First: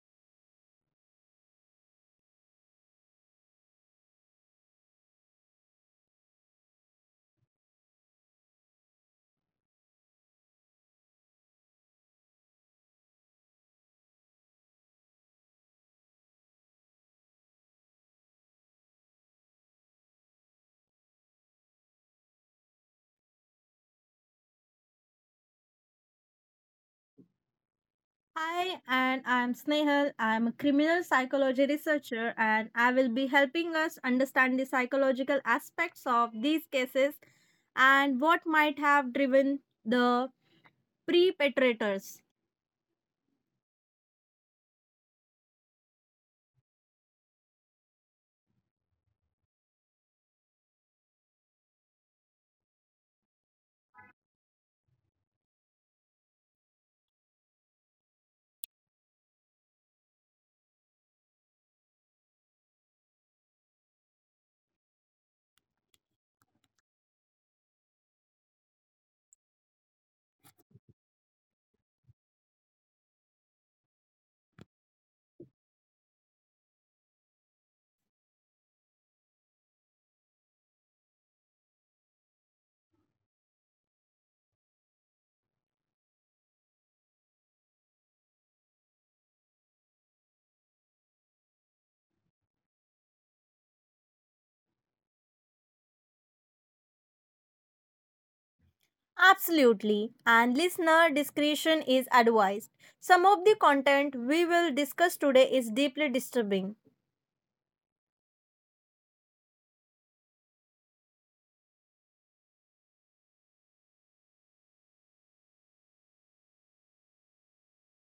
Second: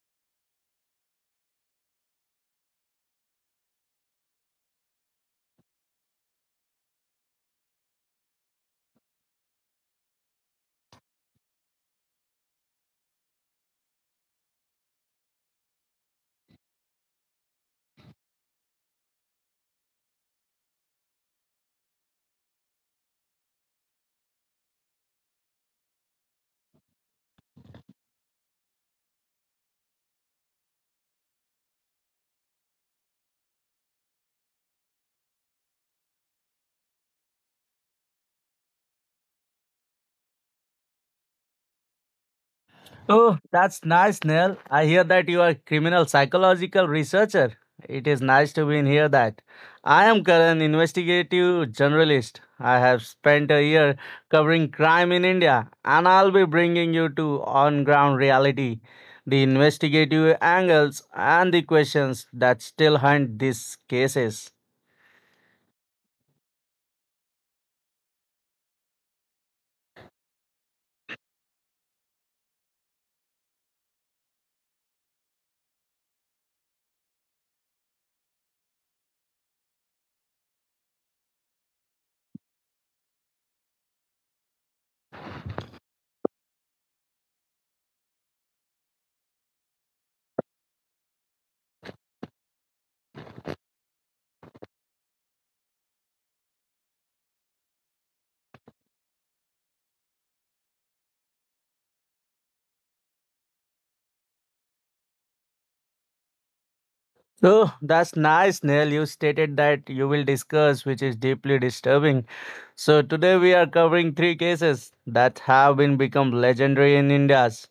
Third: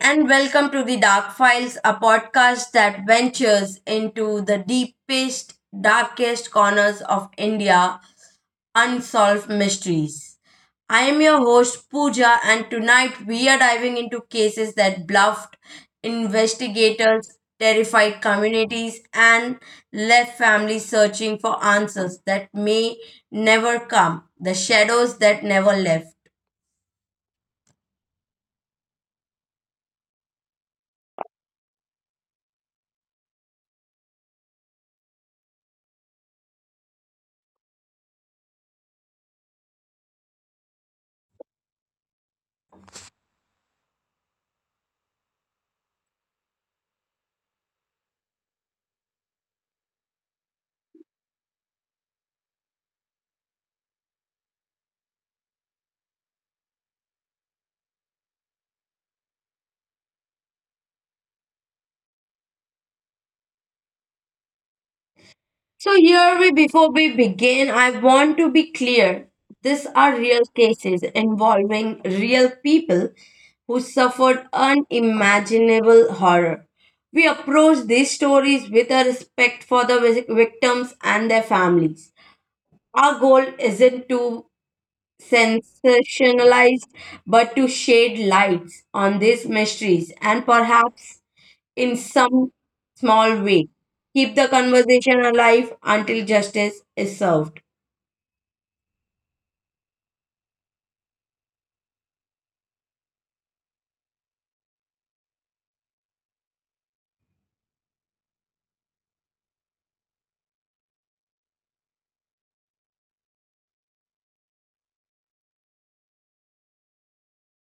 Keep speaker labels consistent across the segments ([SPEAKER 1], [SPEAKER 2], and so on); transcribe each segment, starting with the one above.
[SPEAKER 1] and welcome to the Dark Files, a podcast that ventures into the deepest, darkest corners of India, unsolved mysteries. I am your host Pooja, and tonight we are diving into cases that bluffed investigators, terrified communities, and left families searching for answers that may never come, the shadows that never left.
[SPEAKER 2] Hi, and I'm Snehal. I'm a criminal psychology researcher, and I will be helping us understand the psychological aspects of these cases and what might have driven the perpetrators.
[SPEAKER 3] Oh, that's nice, Neil. I hear that you are a criminal psychological researcher. It is nice to be in here that. I am current investigative journalist. I have spent a year covering crime in India, and I'll be bringing you to on-ground reality, the investigative angles and the questions that still hunt these cases.
[SPEAKER 1] So, here we before we begin, I want to be clear. These are real cases involving real people who suffered unimaginable horror. We approach these stories with a respect for the victims and their families. Our goal isn't to sensationalized but to shed lights on these mysteries and perhaps in some small way keep the conversation alive until justice is served.
[SPEAKER 2] Absolutely, and listener discretion is advised. Some of the content we will discuss today is deeply disturbing.
[SPEAKER 3] Oh, that's nice, Neil. You stated that you will discuss, which is deeply disturbing. So today we are covering three cases that have been become legendary in India's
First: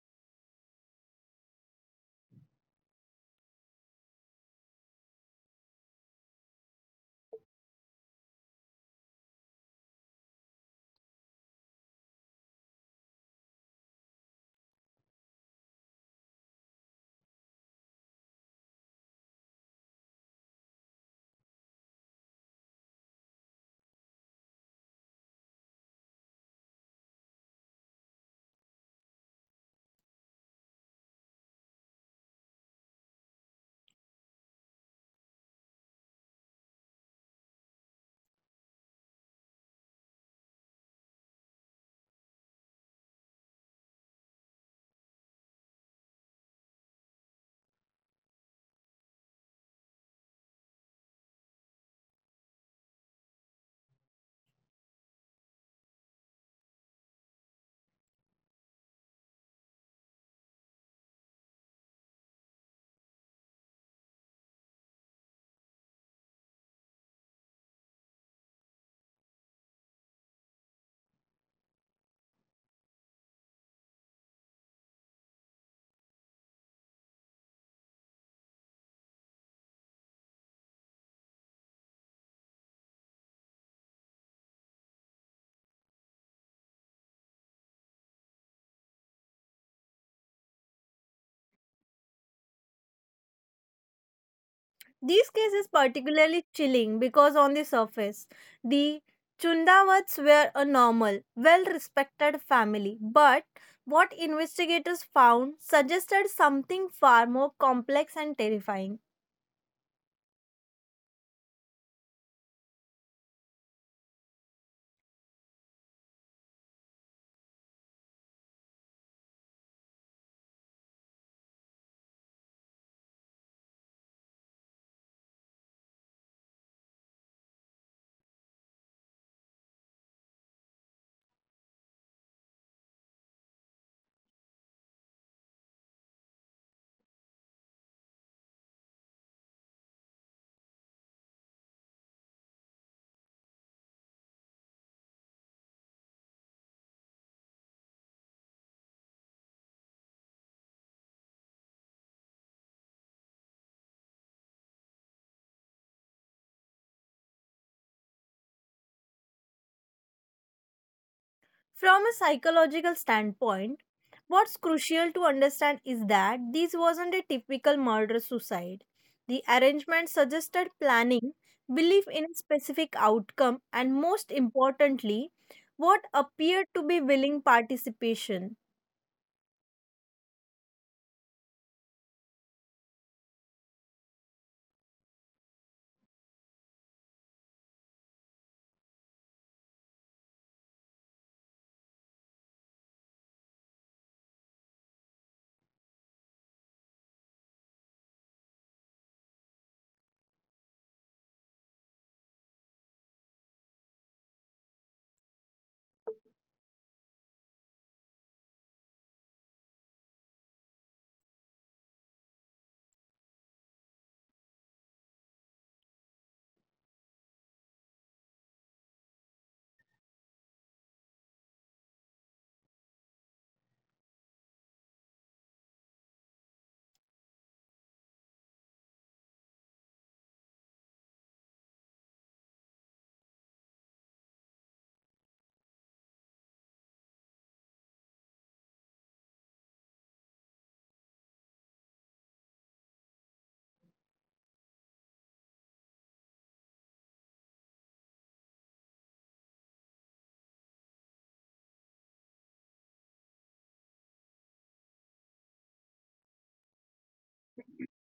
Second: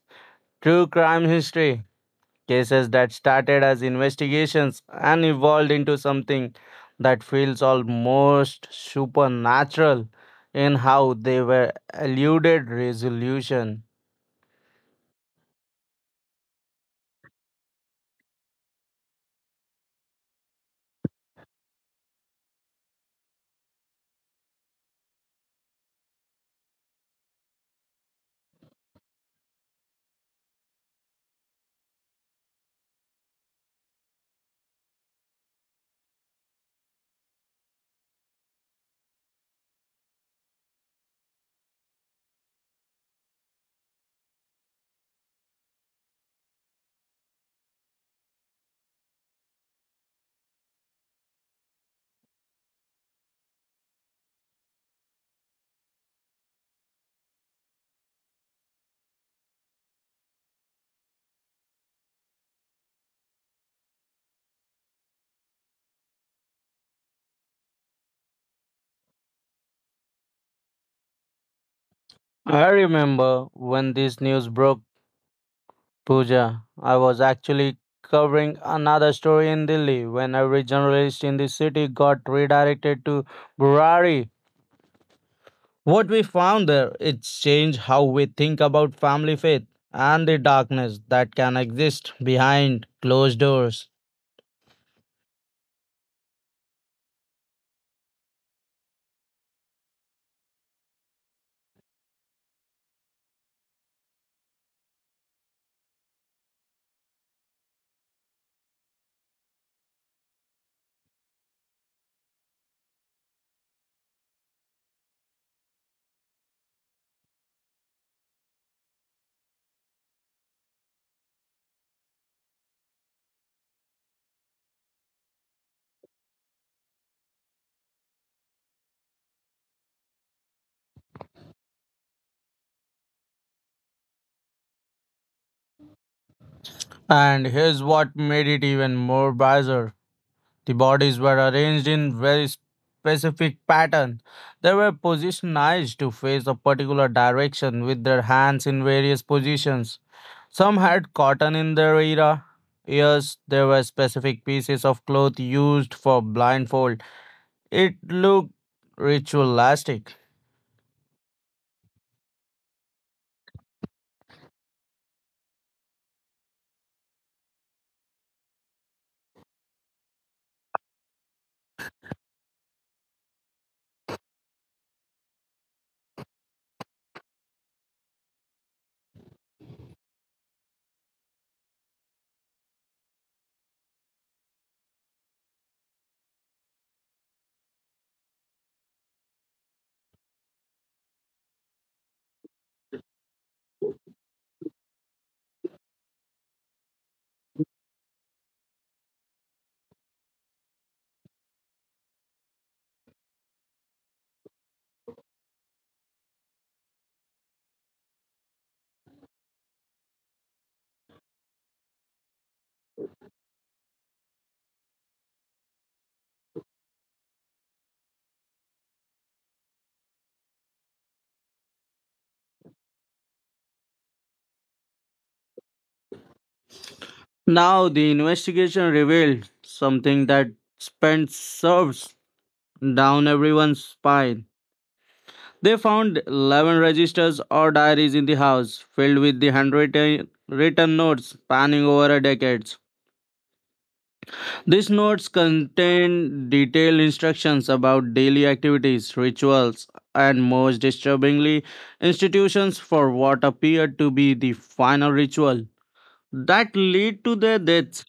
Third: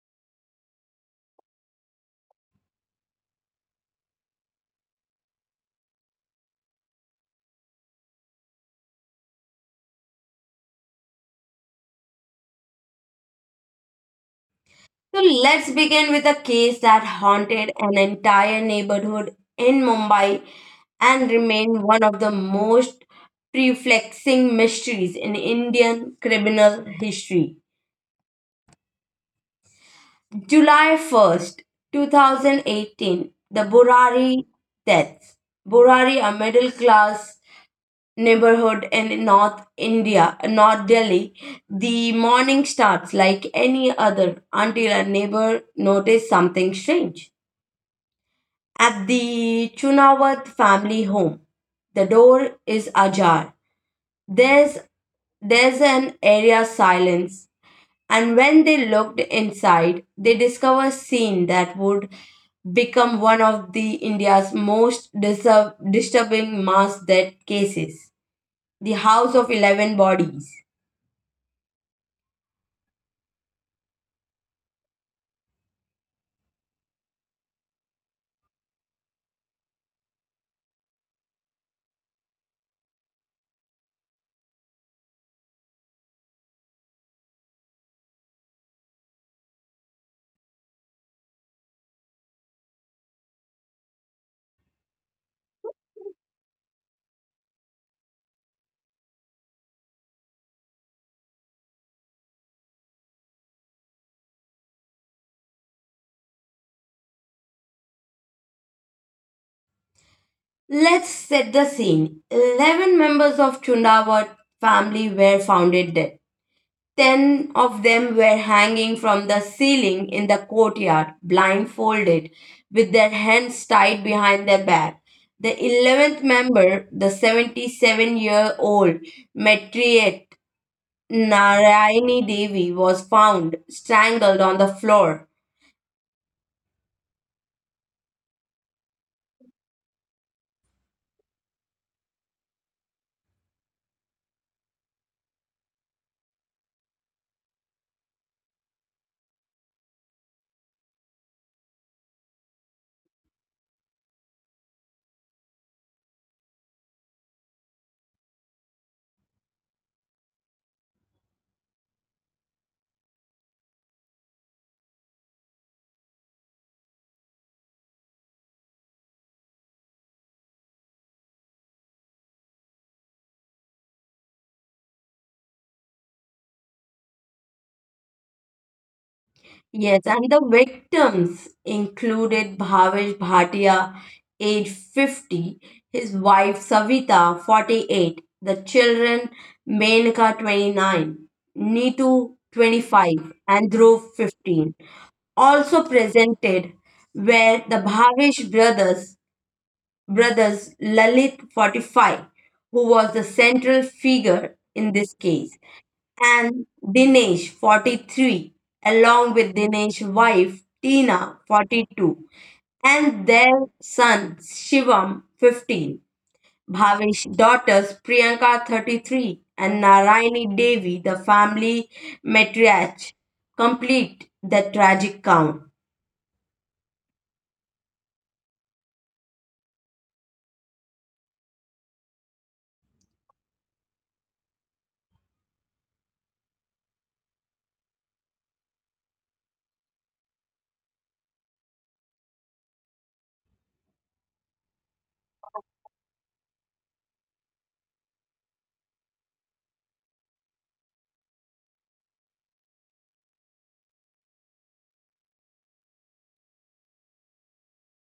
[SPEAKER 3] true crime history. Cases that started as investigations and evolved into something that feels almost supernatural in how they were eluded resolution.
[SPEAKER 1] So let's begin with a case that haunted an entire neighborhood in Mumbai and remained one of the most perplexing mysteries in Indian criminal history. July 1st, 2018, the Burari deaths. Burari, a middle class neighborhood in North India, North Delhi, the morning starts like any other until a neighbor noticed something strange. At the Chunawat family home, the door is ajar. There's there's an area silence, and when they looked inside, they discovered a scene that would become one of the India's most disturbing mass death cases. The House of 11 Bodies.
[SPEAKER 3] I remember when this news broke Pooja, I was actually covering another story in Delhi when every journalist in the city got redirected to Burari. What we found there, it's changed how we think about family faith and the darkness that can exist behind closed doors.
[SPEAKER 2] This case is particularly chilling because, on the surface, the Chundawats were a normal, well respected family. But what investigators found suggested something far more complex and terrifying.
[SPEAKER 1] Let's set the scene. 11 members of Chundawat family were found dead. 10 of them were hanging from the ceiling in the courtyard, blindfolded, with their hands tied behind their back. The 11th member, the 77-year-old Metriet Narayani Devi, was found strangled on the floor.
[SPEAKER 3] And here's what made it even more bizarre. The bodies were arranged in very specific pattern. They were positioned to face a particular direction with their hands in various positions. Some had cotton in their era. Yes, there were specific pieces of cloth used for blindfold. It looked ritualistic.
[SPEAKER 2] From a psychological standpoint, what's crucial to understand is that this wasn't a typical murder suicide. The arrangement suggested planning, belief in a specific outcome, and most importantly, what appeared to be willing participation.
[SPEAKER 1] Yes, and the victims included Bhavesh Bhatia, age 50; his wife Savita, 48; the children Menka, 29; Neetu, 25; and Dhruv, 15. Also presented were the brothers Lalit, 45, who was the central figure in this case, and Dinesh, 43, along with Dinesh's wife Tina, 42, and their son Shivam, 15. Bhavesh's daughters Priyanka, 33, and Naraini Devi, the family matriarch, complete the tragic count.
[SPEAKER 3] Now the investigation revealed something that spent serves down everyone's spine. They found 11 registers or diaries in the house, filled with the handwritten written notes spanning over a decade. These notes contain detailed instructions about daily activities, rituals, and most disturbingly, institutions for what appeared to be the final ritual that led to their deaths.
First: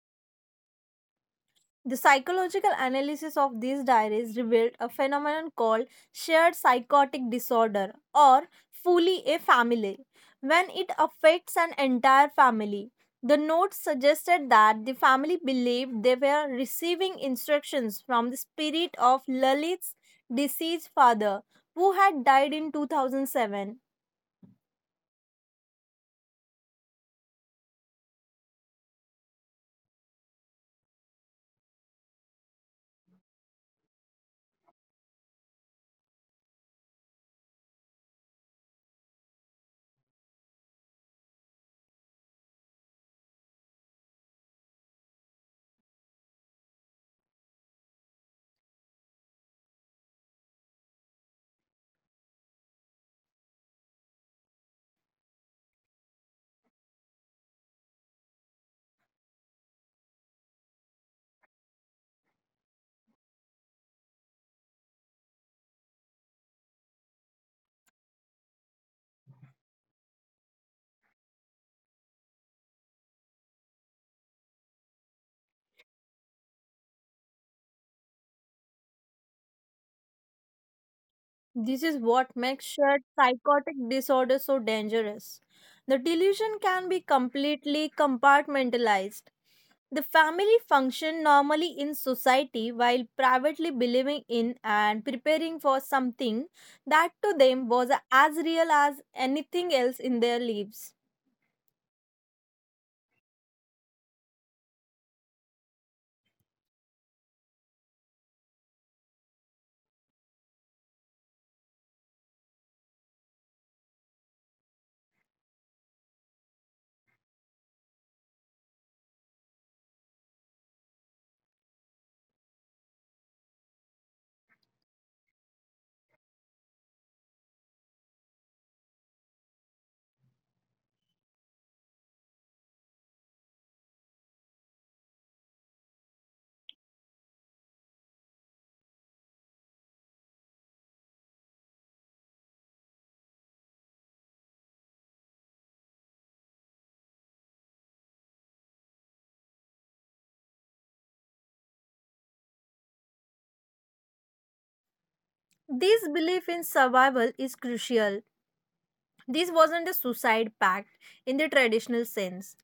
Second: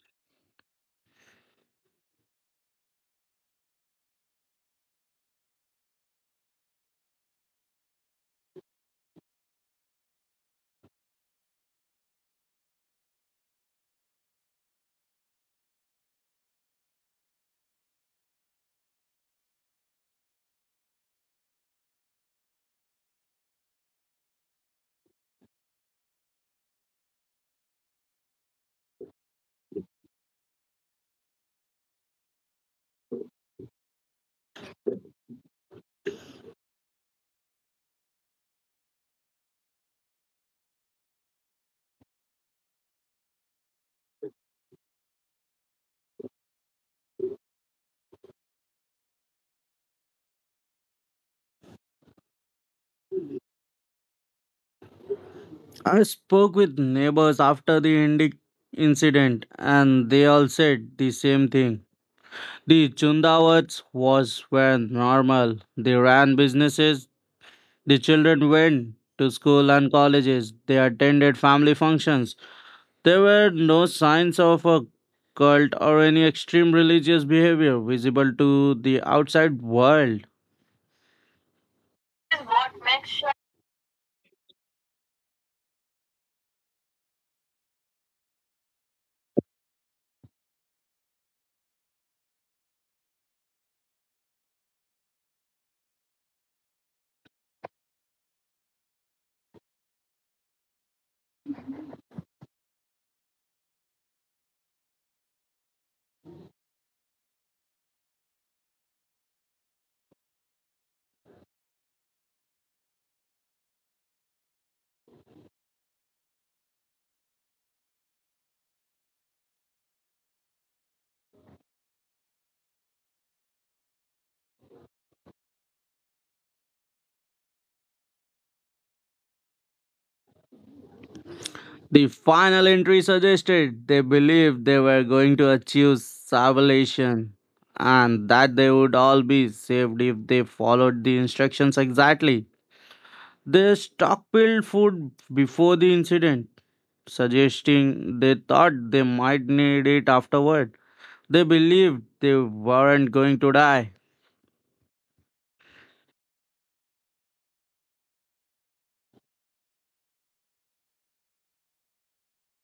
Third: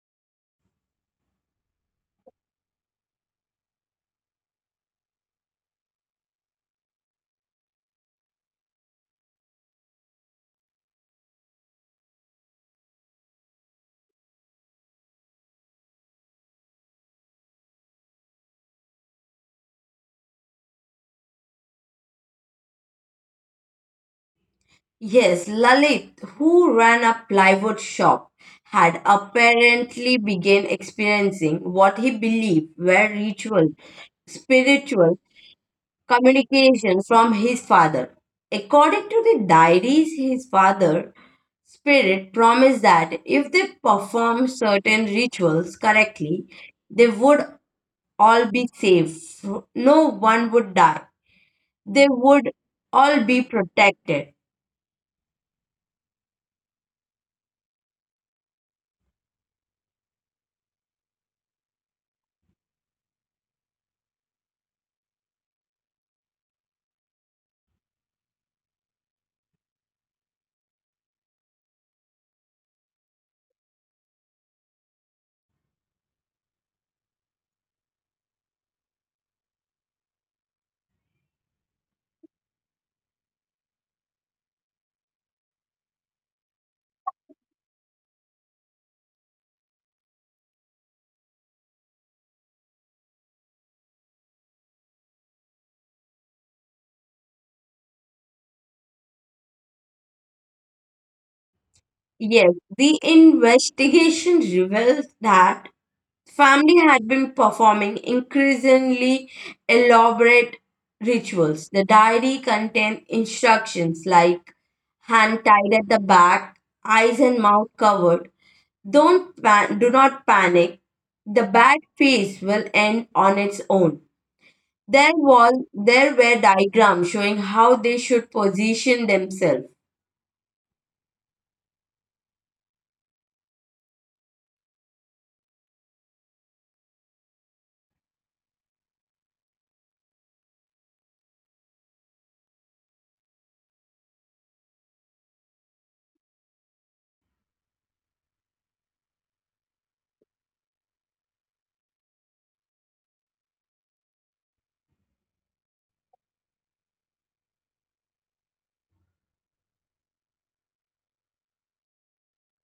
[SPEAKER 2] The psychological analysis of these diaries revealed a phenomenon called shared psychotic disorder or fully a family. When it affects an entire family, the notes suggested that the family believed they were receiving instructions from the spirit of Lalit's deceased father, who had died in 2007.
[SPEAKER 1] Yes, Lalit, who ran a plywood shop, had apparently begun experiencing what he believed were ritual spiritual communication from his father. According to the diaries, his father spirit promised that if they performed certain rituals correctly, they would all be safe. No one would die. They would all be protected.
[SPEAKER 3] I spoke with neighbors after the incident, and they all said the same thing. The Chundawats was were normal. They ran businesses. The children went to school and colleges. They attended family functions. There were no signs of a cult or any extreme religious behavior visible to the outside world.
[SPEAKER 2] This is what makes shared psychotic disorder so dangerous. The delusion can be completely compartmentalized. The family function normally in society while privately believing in and preparing for something that to them was as real as anything else in their lives.
[SPEAKER 1] Yes, the investigation reveals that family had been performing increasingly elaborate rituals. The diary contained instructions like hand tied at the back, eyes and mouth covered. Don't pan- Do not panic. The bad phase will end on its own. There were diagrams showing how they should position themselves.
[SPEAKER 3] The final entry suggested they believed they were going to achieve salvation and that they would all be saved if they followed the instructions exactly. They stockpiled food before the incident, suggesting they thought they might need it afterward. They believed they weren't going to die.
[SPEAKER 2] This belief in survival is crucial. This wasn't a suicide pact in the traditional sense.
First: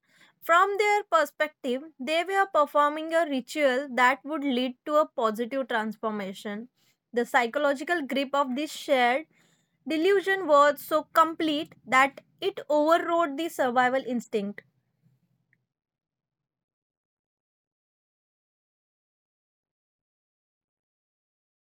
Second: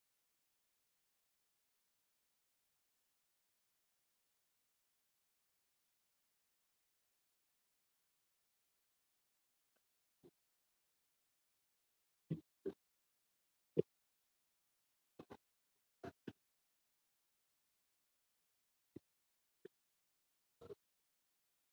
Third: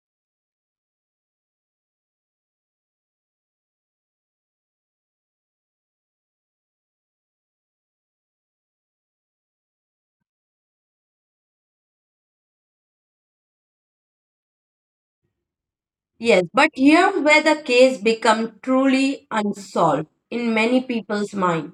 [SPEAKER 2] From their perspective, they were performing a ritual that would lead to a positive transformation. The psychological grip of this shared delusion was so complete that it overrode the survival instinct.
[SPEAKER 1] Yes, but here where the case become truly unsolved in many people's mind.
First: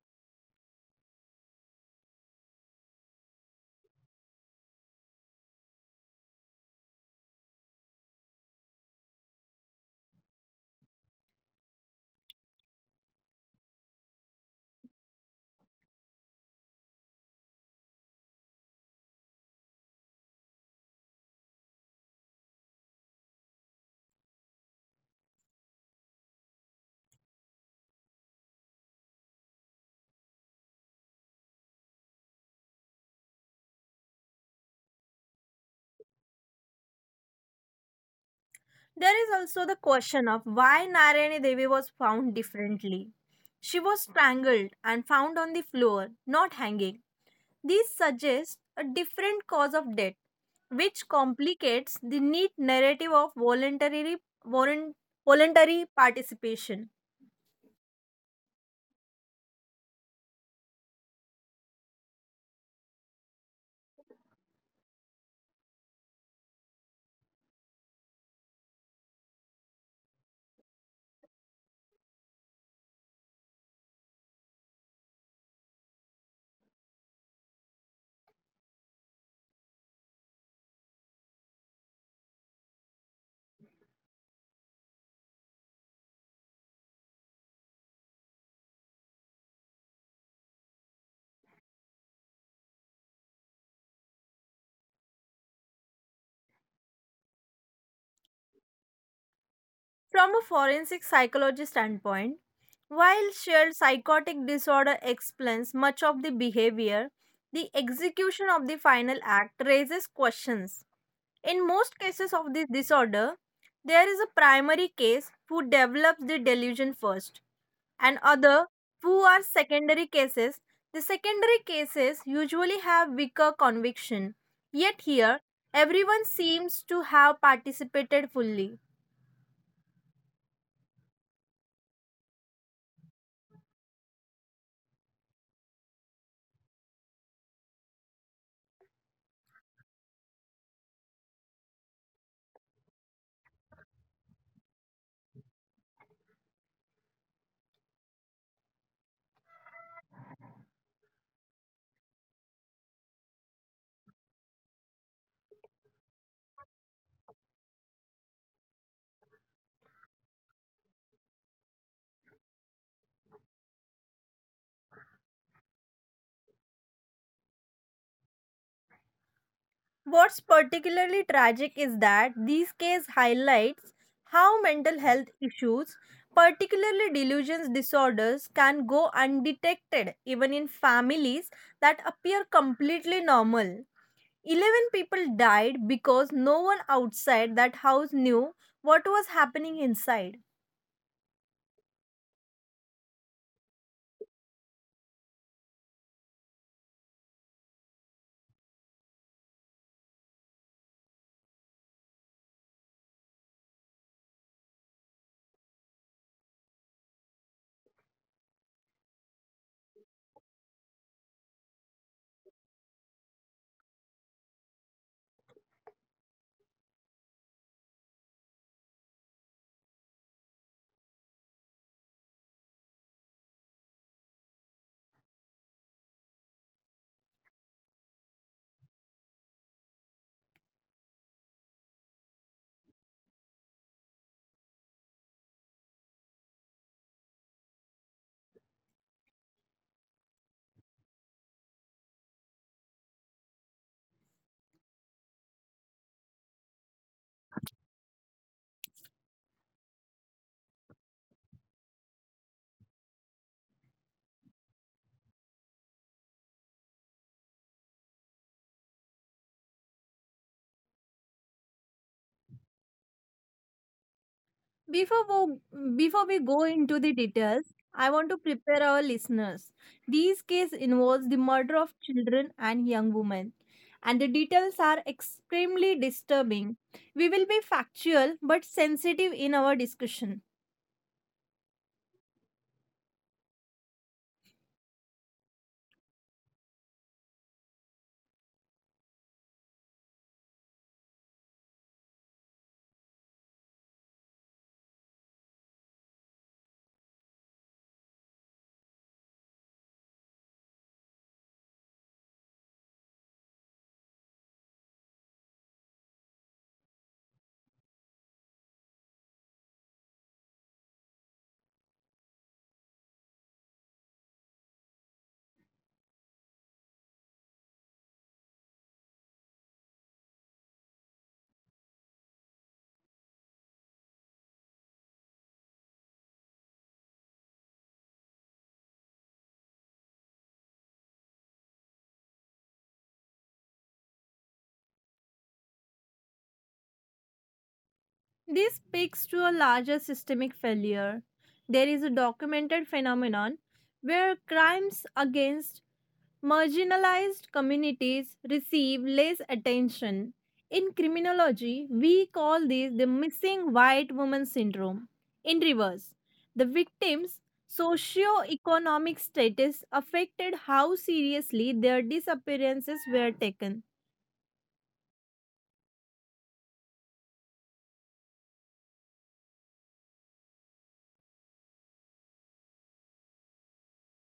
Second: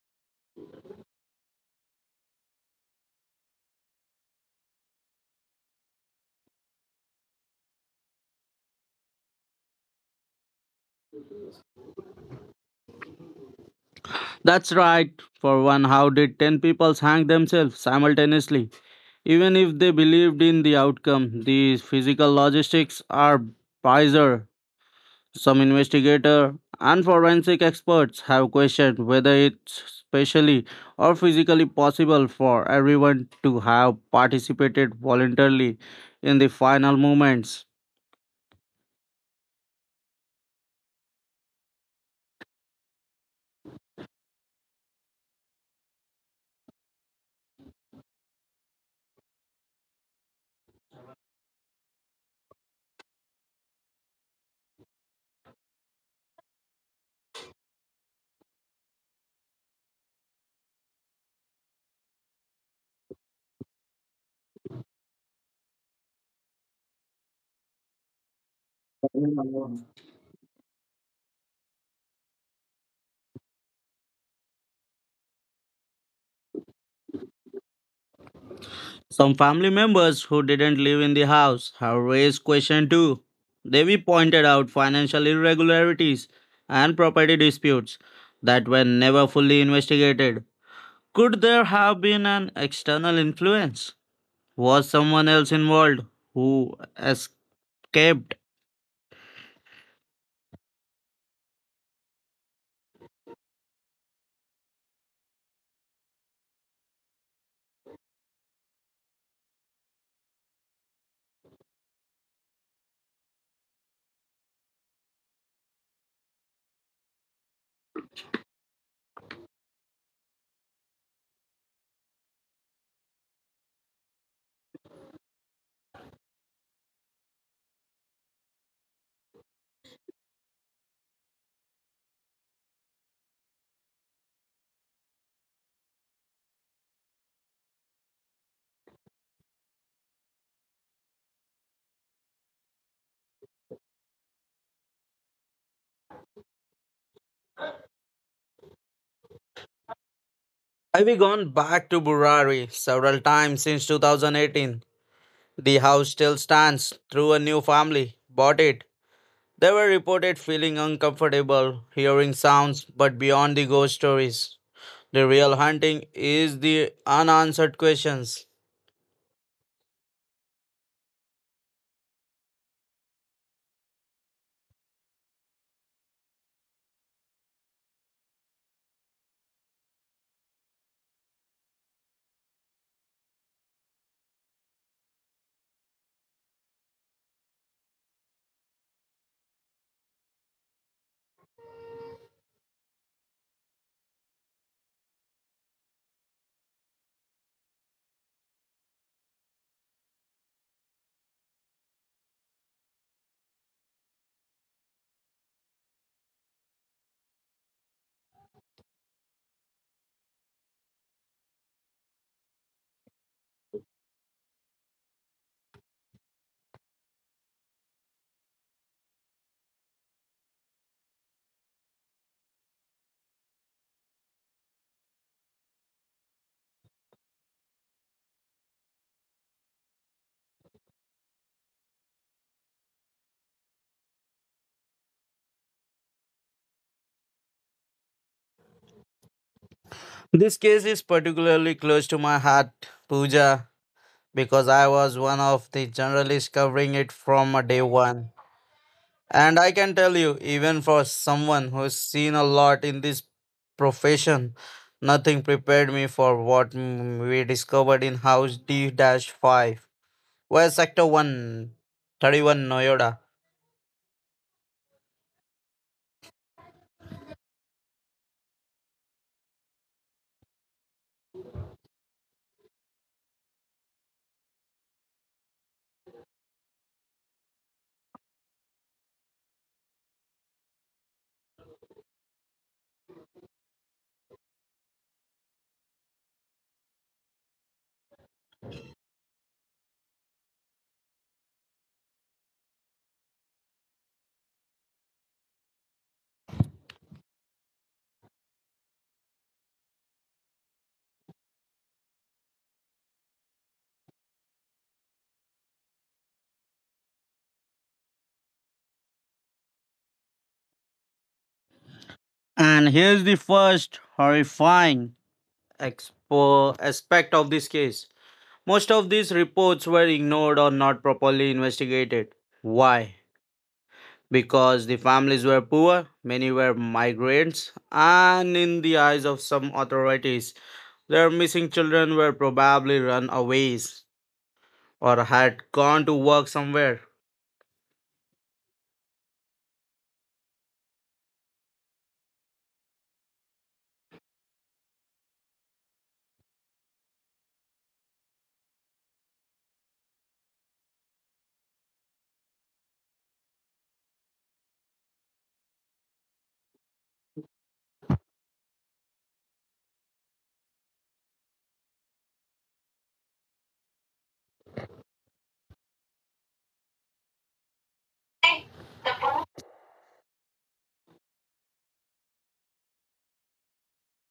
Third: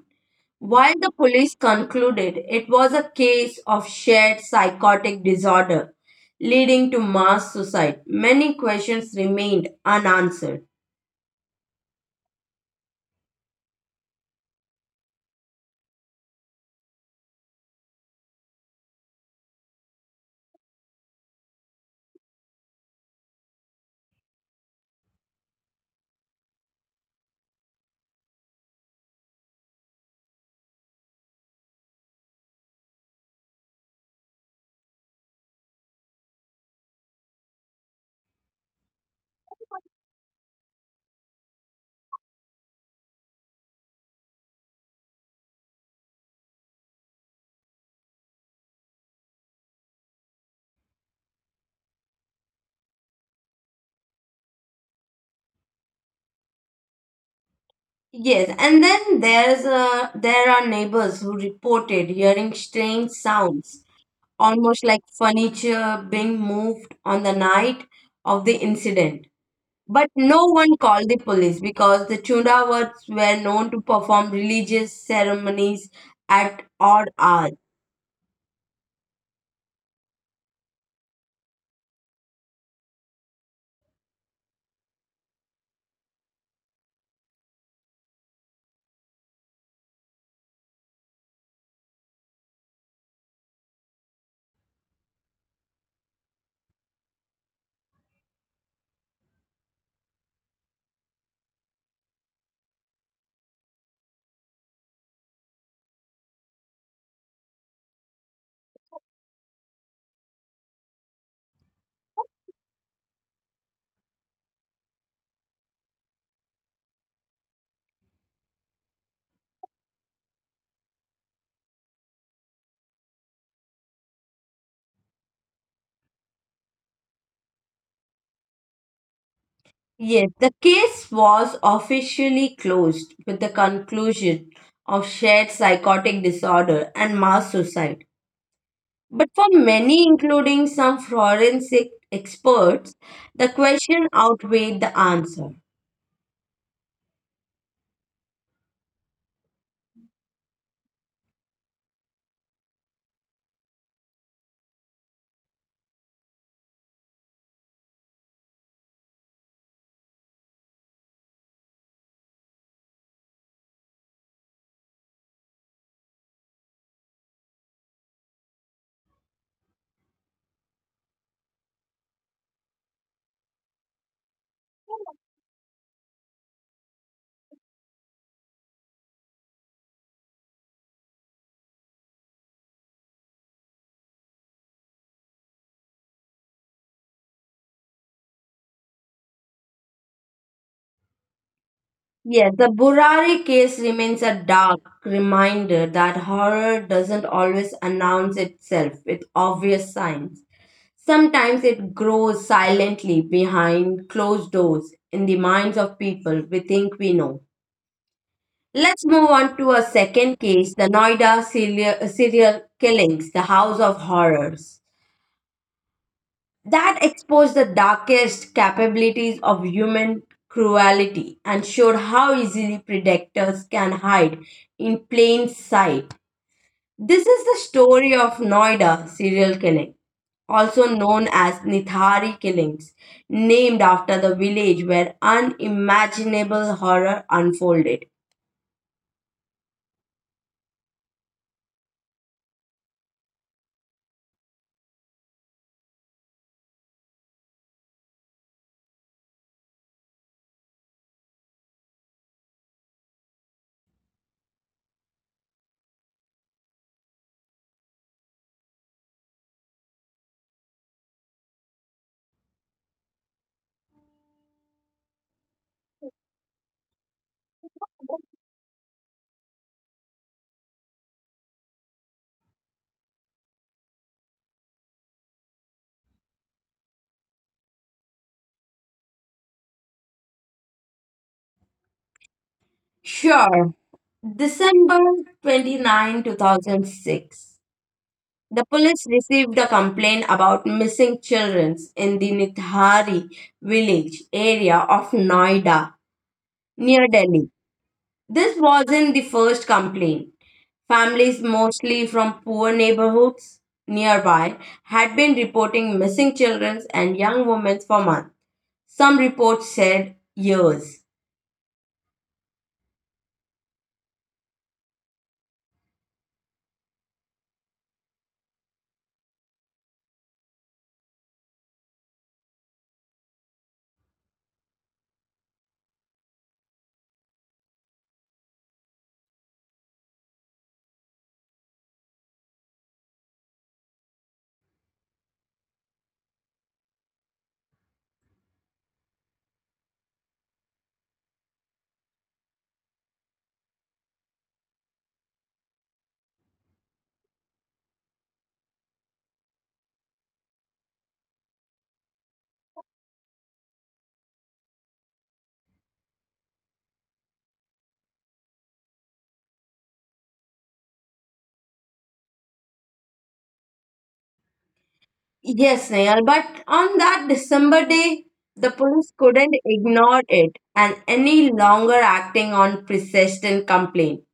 [SPEAKER 1] While the police concluded it was a case of shared psychotic disorder leading to mass suicide, many questions remained unanswered.
[SPEAKER 3] That's right. For one, how did 10 people hang themselves simultaneously? Even if they believed in the outcome, the physical logistics are bizarre. Some investigators and forensic experts have questioned whether it's spatially or physically possible for everyone to have participated voluntarily in the final moments.
[SPEAKER 2] There is also the question of why Narayani Devi was found differently. She was strangled and found on the floor, not hanging. These suggest a different cause of death, which complicates the neat narrative of voluntary, volun- voluntary participation.
[SPEAKER 1] Yes, and then there are neighbors who reported hearing strange sounds, almost like furniture being moved on the night of the incident. But no one called the police because the Chundawats were known to perform religious ceremonies at odd hours.
[SPEAKER 3] Some family members who didn't live in the house have raised question too. Devi pointed out financial irregularities and property disputes that were never fully investigated. Could there have been an external influence? Was someone else involved who escaped?
[SPEAKER 2] From a forensic psychology standpoint, while shared psychotic disorder explains much of the behavior, the execution of the final act raises questions. In most cases of this disorder, there is a primary case who develops the delusion first and other who are secondary cases. The secondary cases usually have weaker conviction. Yet here, everyone seems to have participated fully.
[SPEAKER 1] Yes, the case was officially closed with the conclusion of shared psychotic disorder and mass suicide. But for many, including some forensic experts, the question outweighed the answer.
[SPEAKER 3] I've gone back to Burari several times since 2018. The house still stands through a new family bought it. They were reported feeling uncomfortable, hearing sounds, but beyond the ghost stories, the real haunting is the unanswered questions.
[SPEAKER 2] What's particularly tragic is that these cases highlights how mental health issues, particularly delusions disorders, can go undetected even in families that appear completely normal. 11 people died because no one outside that house knew what was happening inside.
[SPEAKER 1] Yes, the Burari case remains a dark reminder that horror doesn't always announce itself with obvious signs. Sometimes it grows silently behind closed doors in the minds of people we think we know. Let's move on to a second case, the serial killings, the House of Horrors, that exposed the darkest capabilities of human cruelty and showed how easily predators can hide in plain sight. This is the story of Noida serial killing, also known as Nithari killings, named after the village where unimaginable horror unfolded.
[SPEAKER 3] This case is particularly close to my heart, Pooja, because I was one of the journalists covering it from a day one. And I can tell you, even for someone who's seen a lot in this profession, nothing prepared me for what we discovered in House D 5. Where Sector one, 31, 31 Noyoda.
[SPEAKER 2] Before we, before we go into the details, I want to prepare our listeners. These case involves the murder of children and young women, and the details are extremely disturbing. We will be factual but sensitive in our discussion.
[SPEAKER 1] Sure. December 29, 2006. The police received a complaint about missing children in the Nithari village area of Noida, near Delhi. This wasn't the first complaint. Families, mostly from poor neighborhoods nearby, had been reporting missing children and young women for months. Some reports said years.
[SPEAKER 3] And here's the first horrifying aspect of this case. Most of these reports were ignored or not properly investigated. Why? Because the families were poor, many were migrants, and in the eyes of some authorities, their missing children were probably runaways or had gone to work somewhere.
[SPEAKER 2] This speaks to a larger systemic failure. There is a documented phenomenon where crimes against marginalized communities receive less attention. In criminology, we call this the missing white woman syndrome. In reverse, the victims' socio-economic status affected how seriously their disappearances were taken.
[SPEAKER 1] Yes, Nayal, but on that December day, the police couldn't ignore it and any longer acting on persistent complaint.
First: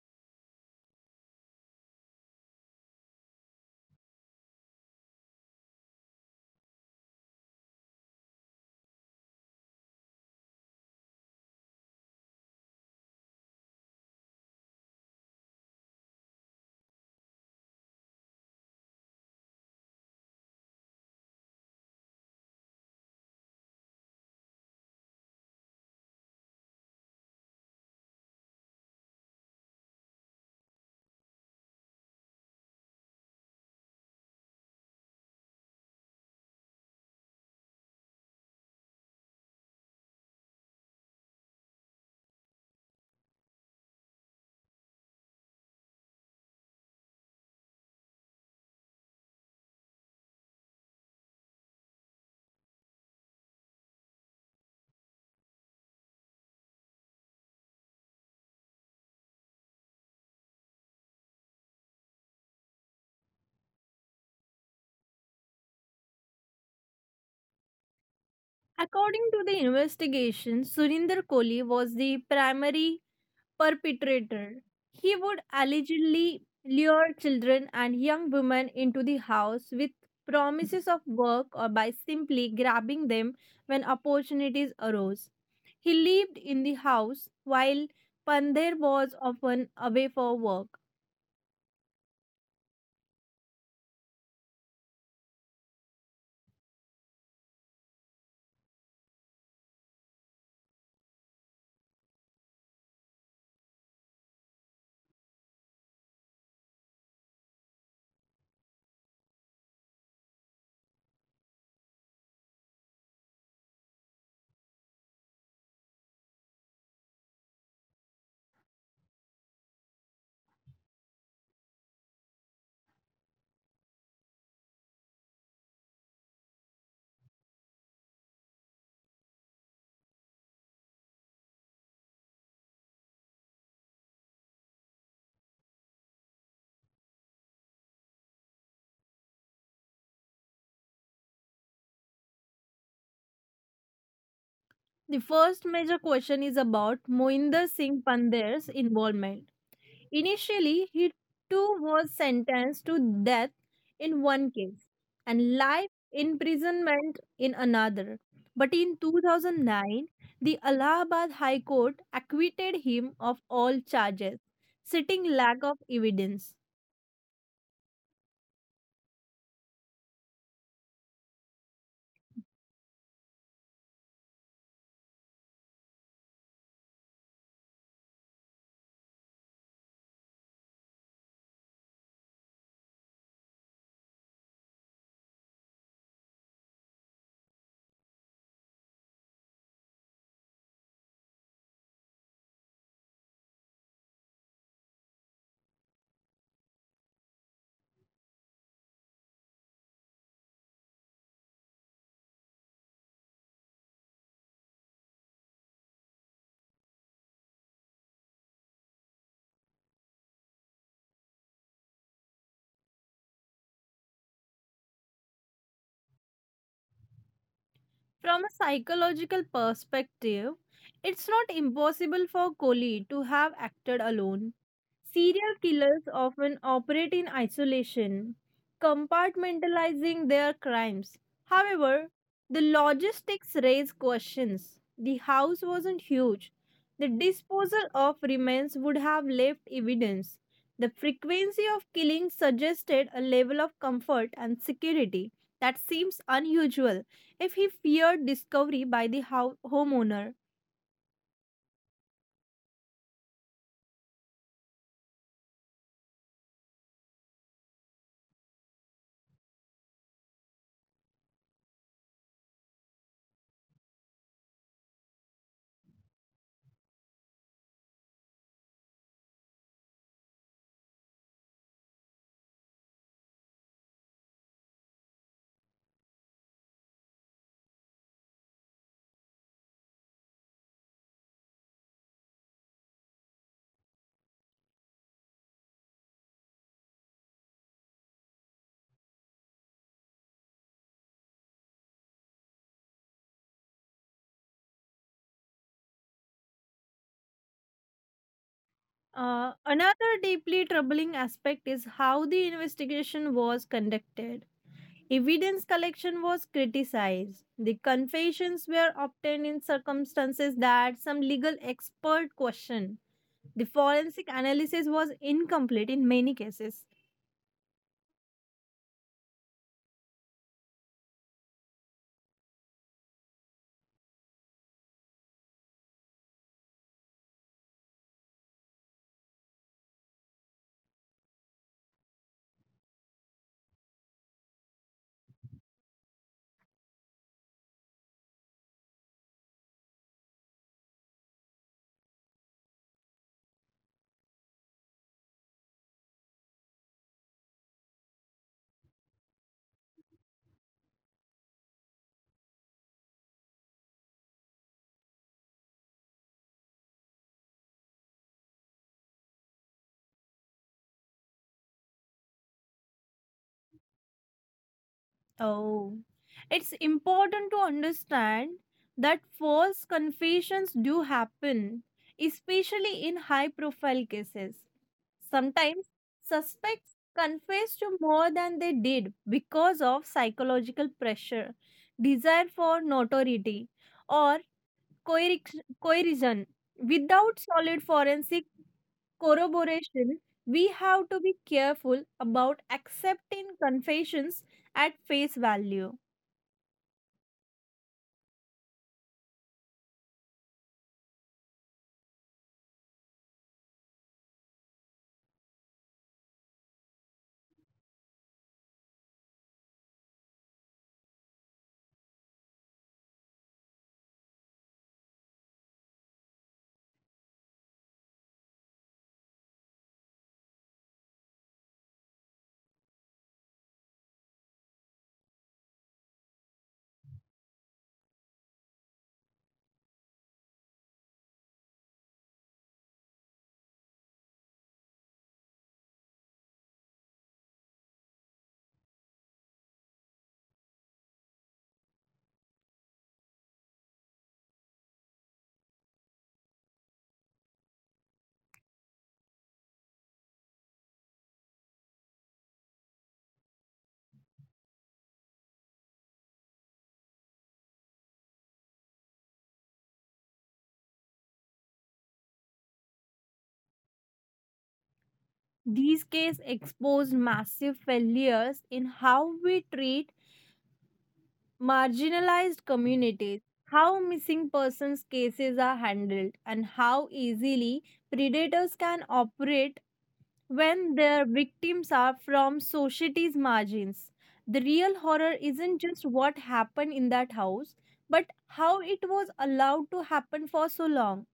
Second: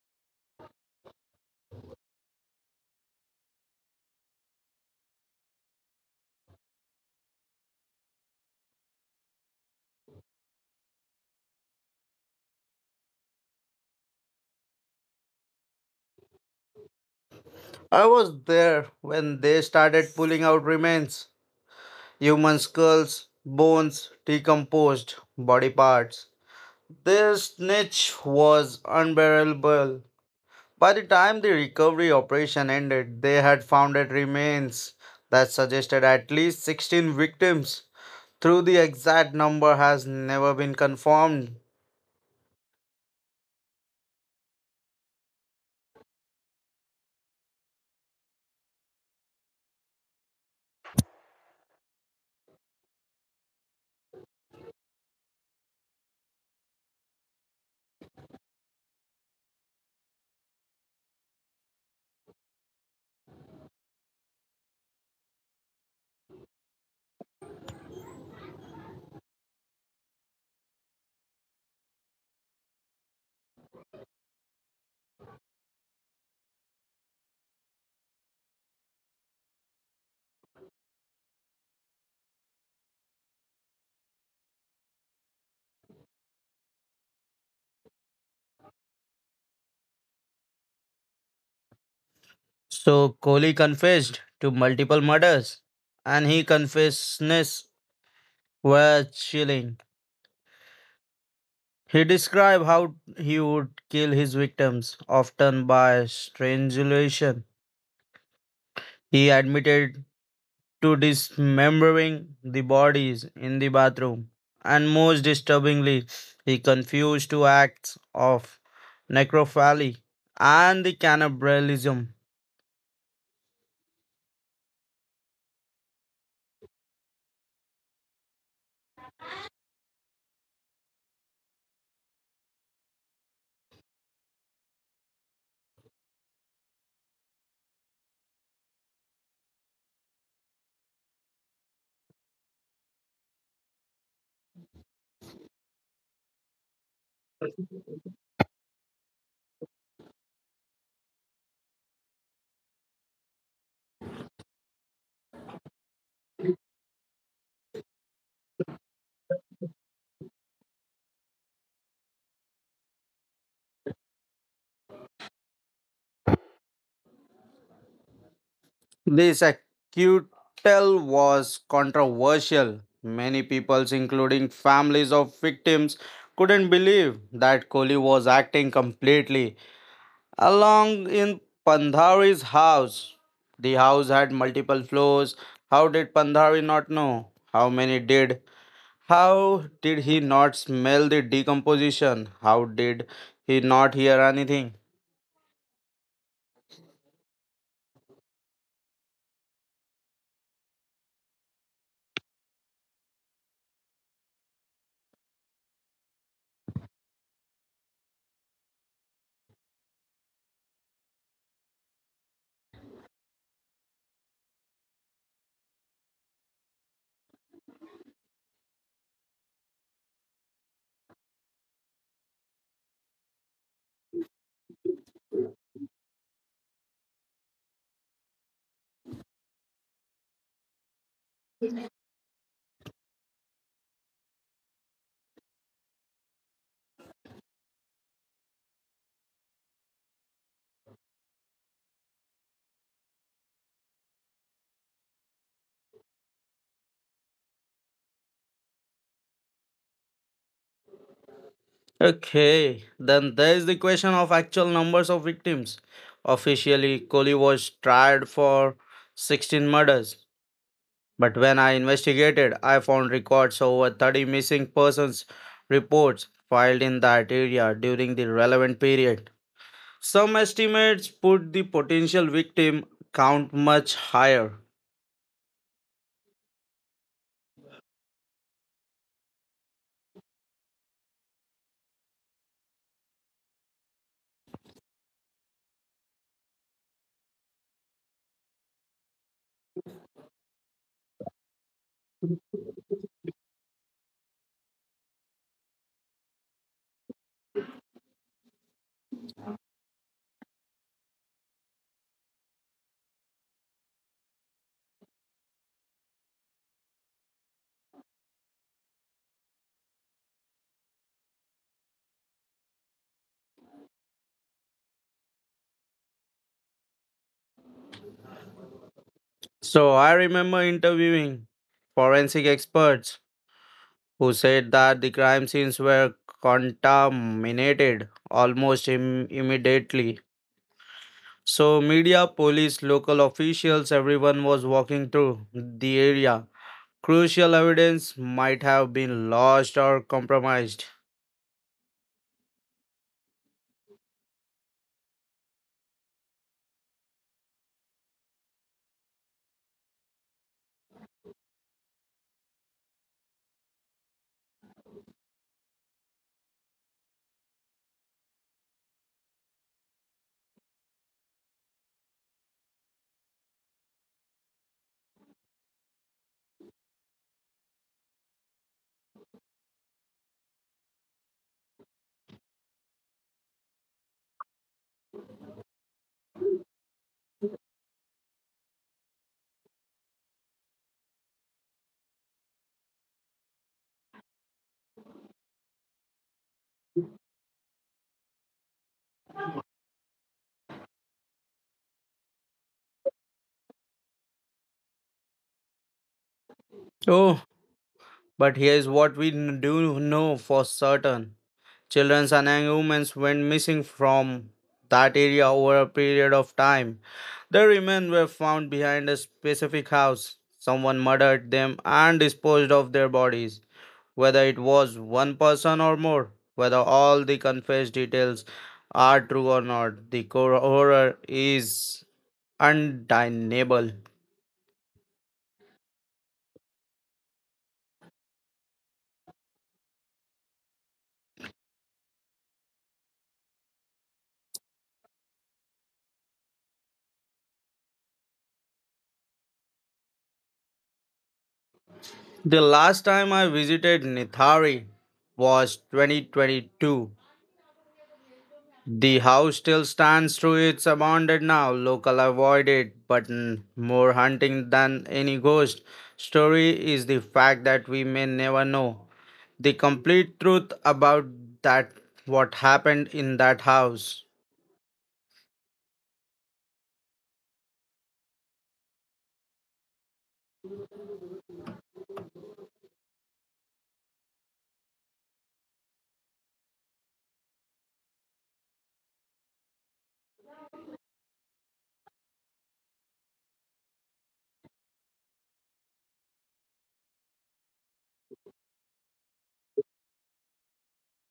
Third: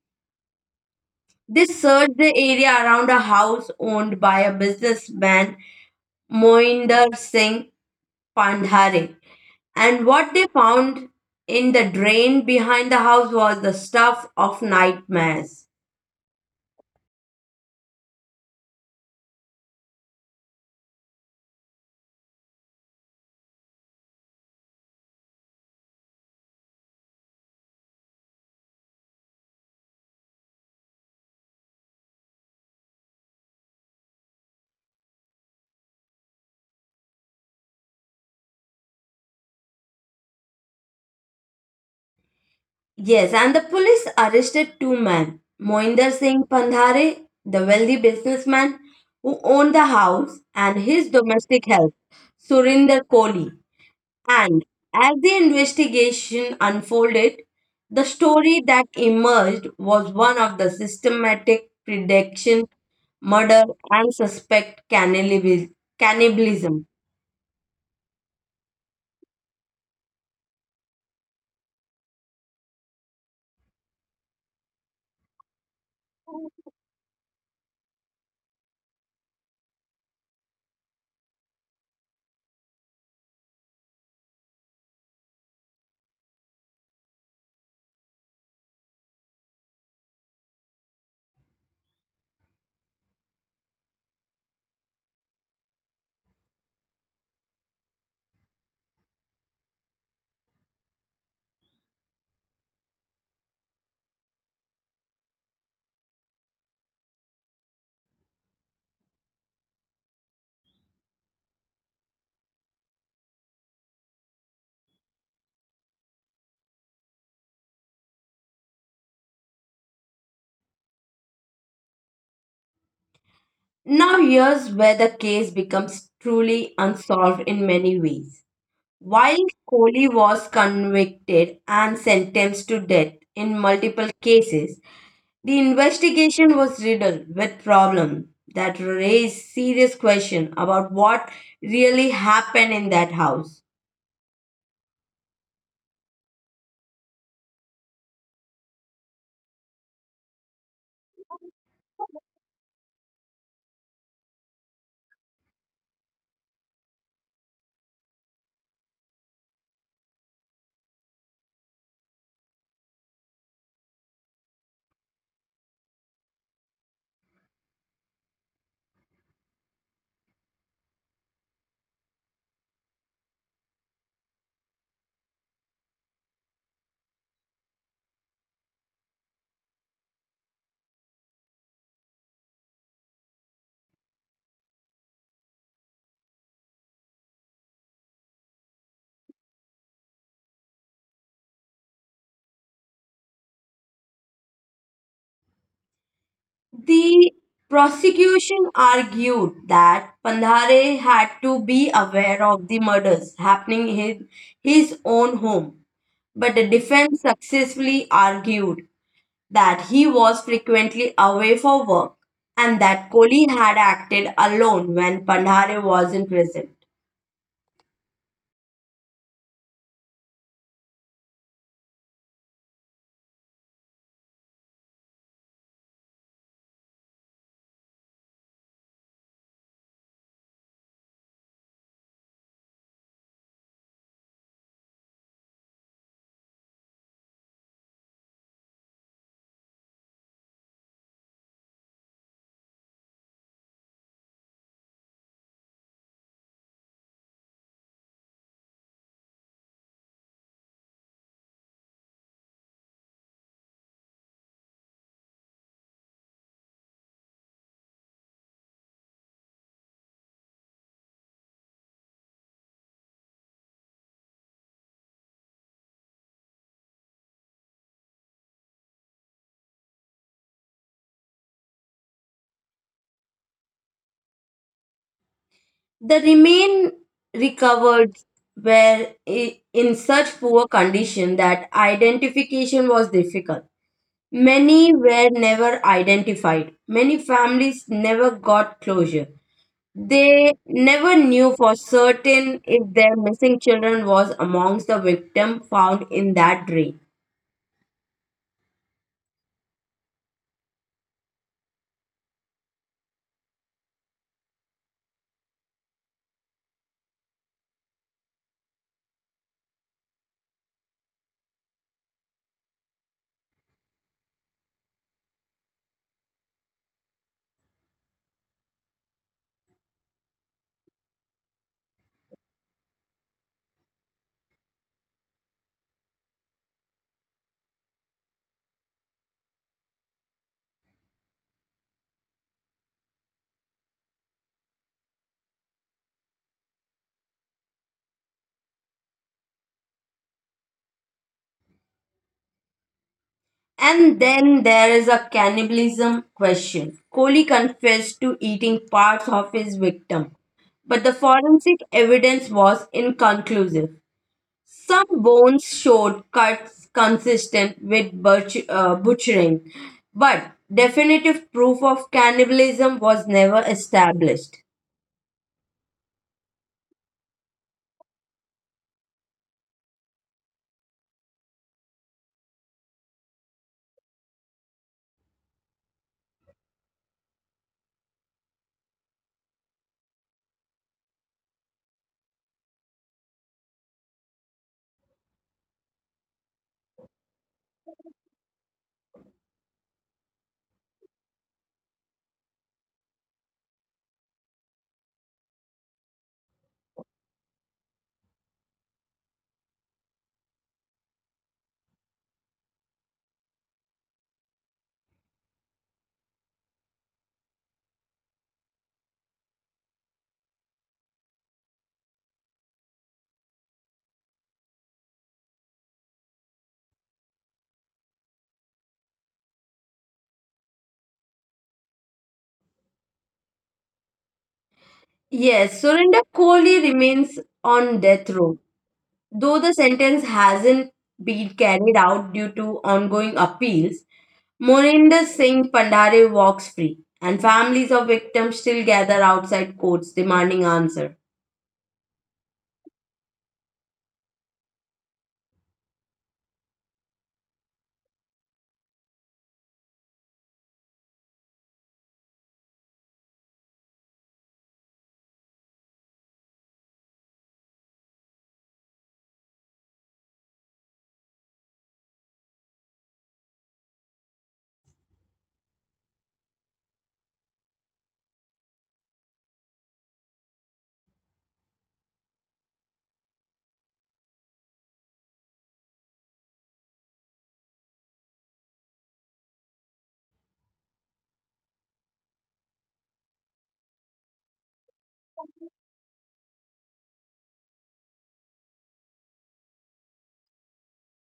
[SPEAKER 1] They searched the area around a house owned by a businessman, Moinder Singh Pandhare. And what they found in the drain behind the house was the stuff of nightmares.
[SPEAKER 3] I was there when they started pulling out remains. Human skulls, bones, decomposed body parts. Their stench was unbearable. By the time the recovery operation ended, they had found remains that suggested at least 16 victims, though the exact number has never been confirmed.
[SPEAKER 1] Yes, and the police arrested two men, Moinder Singh Pandhare, the wealthy businessman who owned the house, and his domestic help, Surinder Kohli. And as the investigation unfolded, the story that emerged was one of the systematic prediction, murder, and suspect cannibalism.
[SPEAKER 2] According to the investigation, Surinder Kohli was the primary perpetrator. He would allegedly lure children and young women into the house with promises of work or by simply grabbing them when opportunities arose. He lived in the house while Pandher was often away for work.
[SPEAKER 3] So Kohli confessed to multiple murders, and his confessions were chilling. He described how he would kill his victims, often by strangulation. He admitted to dismembering the bodies in the bathroom. And most disturbingly, he confused two acts of necrophilia and the cannibalism.
[SPEAKER 1] Now, here's where the case becomes truly unsolved in many ways. While Kohli was convicted and sentenced to death in multiple cases, the investigation was riddled with problems that raised serious questions about what really happened in that house.
[SPEAKER 2] The first major question is about Moinder Singh Pandher's involvement. Initially, he too was sentenced to death in one case and life imprisonment in another. But in 2009, the Allahabad High Court acquitted him of all charges, citing lack of evidence.
[SPEAKER 3] This acquittal was controversial. Many people, including families of victims, couldn't believe that Kohli was acting completely along in Pandhari's house. The house had multiple floors. How did Pandhari not know? How many did? How did he not smell the decomposition? How did he not hear anything?
[SPEAKER 1] The prosecution argued that Pandhare had to be aware of the murders happening in his own home, but the defense successfully argued that he was frequently away for work and that Kohli had acted alone when Pandhare wasn't present.
[SPEAKER 2] From a psychological perspective, it's not impossible for Kohli to have acted alone. Serial killers often operate in isolation, compartmentalizing their crimes. However, the logistics raise questions. The house wasn't huge. The disposal of remains would have left evidence. The frequency of killings suggested a level of comfort and security that seems unusual if he feared discovery by the homeowner.
[SPEAKER 3] Okay, then there is the question of actual numbers of victims. Officially, Kohli was tried for 16 murders. But when I investigated, I found records of over 30 missing persons reports filed in that area during the relevant period. Some estimates put the potential victim count much higher.
[SPEAKER 1] The remain recovered were in such poor condition that identification was difficult. Many were never identified. Many families never got closure. They never knew for certain if their missing children was amongst the victim found in that drain.
[SPEAKER 2] Another deeply troubling aspect is how the investigation was conducted. Evidence collection was criticized. The confessions were obtained in circumstances that some legal expert questioned. The forensic analysis was incomplete in many cases.
[SPEAKER 3] So I remember interviewing forensic experts who said that the crime scenes were contaminated almost immediately. So, media, police, local officials, everyone was walking through the area. Crucial evidence might have been lost or compromised.
[SPEAKER 1] And then there is a cannibalism question. Kohli confessed to eating parts of his victim, but the forensic evidence was inconclusive. Some bones showed cuts consistent with butchering, but definitive proof of cannibalism was never established.
[SPEAKER 2] Oh, it's important to understand that false confessions do happen, especially in high profile cases. Sometimes suspects confess to more than they did because of psychological pressure, desire for notoriety, or coercion. Without solid forensic corroboration, we have to be careful about accepting confessions at face value.
[SPEAKER 3] Oh, but here's what we do know for certain. Children and humans went missing from that area over a period of time. The remains were found behind a specific house. Someone murdered them and disposed of their bodies. Whether it was one person or more, whether all the confessed details are true or not, the core horror is undeniable.
[SPEAKER 1] Yes, Surinder Kohli remains on death row, though the sentence hasn't been carried out due to ongoing appeals. Moninder Singh Pandare walks free, and families of victims still gather outside courts demanding answer.
[SPEAKER 3] The last time I visited Nithari was 2022. The house still stands true it's abandoned now. Local avoid it, but more hunting than any ghost story is the fact that we may never know the complete truth about that what happened in that house.
[SPEAKER 2] These cases exposed massive failures in how we treat marginalized communities, how missing persons cases are handled, and how easily predators can operate when their victims are from society's margins. The real horror isn't just what happened in that house, but how it was allowed to happen for so long.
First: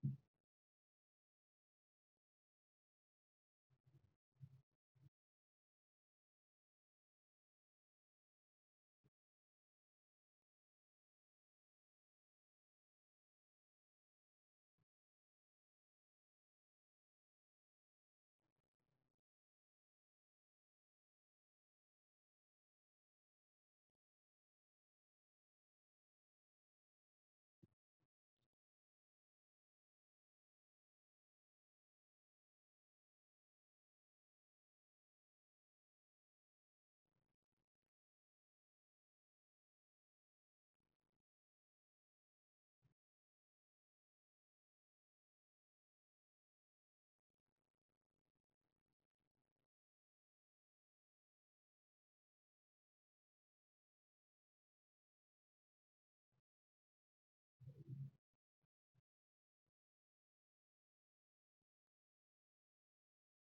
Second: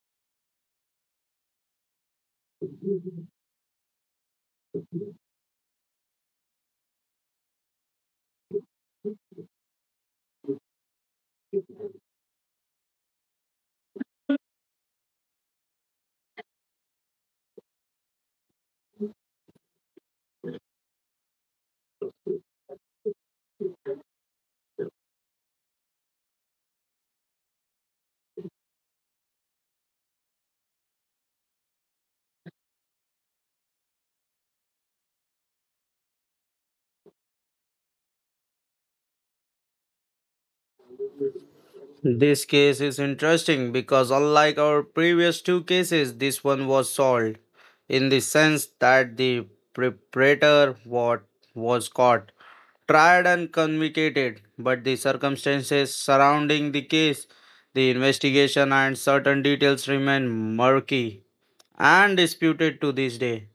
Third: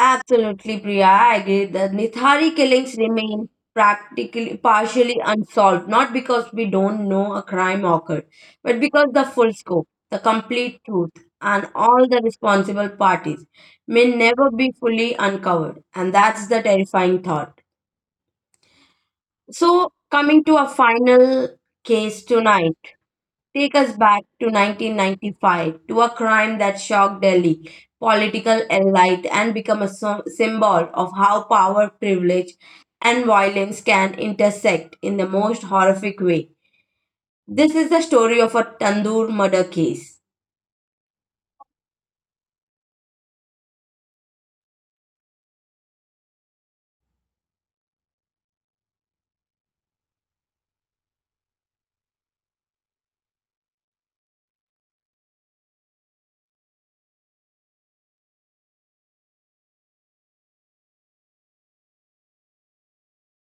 [SPEAKER 1] Absolutely, Priya, I agree that Nithari killings remain practically partially unsolved, not because we don't know a crime occurred, but because the full scope, the complete truth, and all the responsible parties may never be fully uncovered. And that's the terrifying thought. So, coming to a final case tonight. Take us back to 1995, to a crime that shocked Delhi political elite and become a symbol of how power, privilege, and violence can intersect in the most horrific way. This is the story of a Tandoor murder case.
[SPEAKER 3] This case is interesting because, unlike our previous two cases, this one was solved in the sense that the perpetrator what was caught, tried, and convicted, but the circumstances surrounding the case, the investigation, and certain details remain murky and disputed to this day.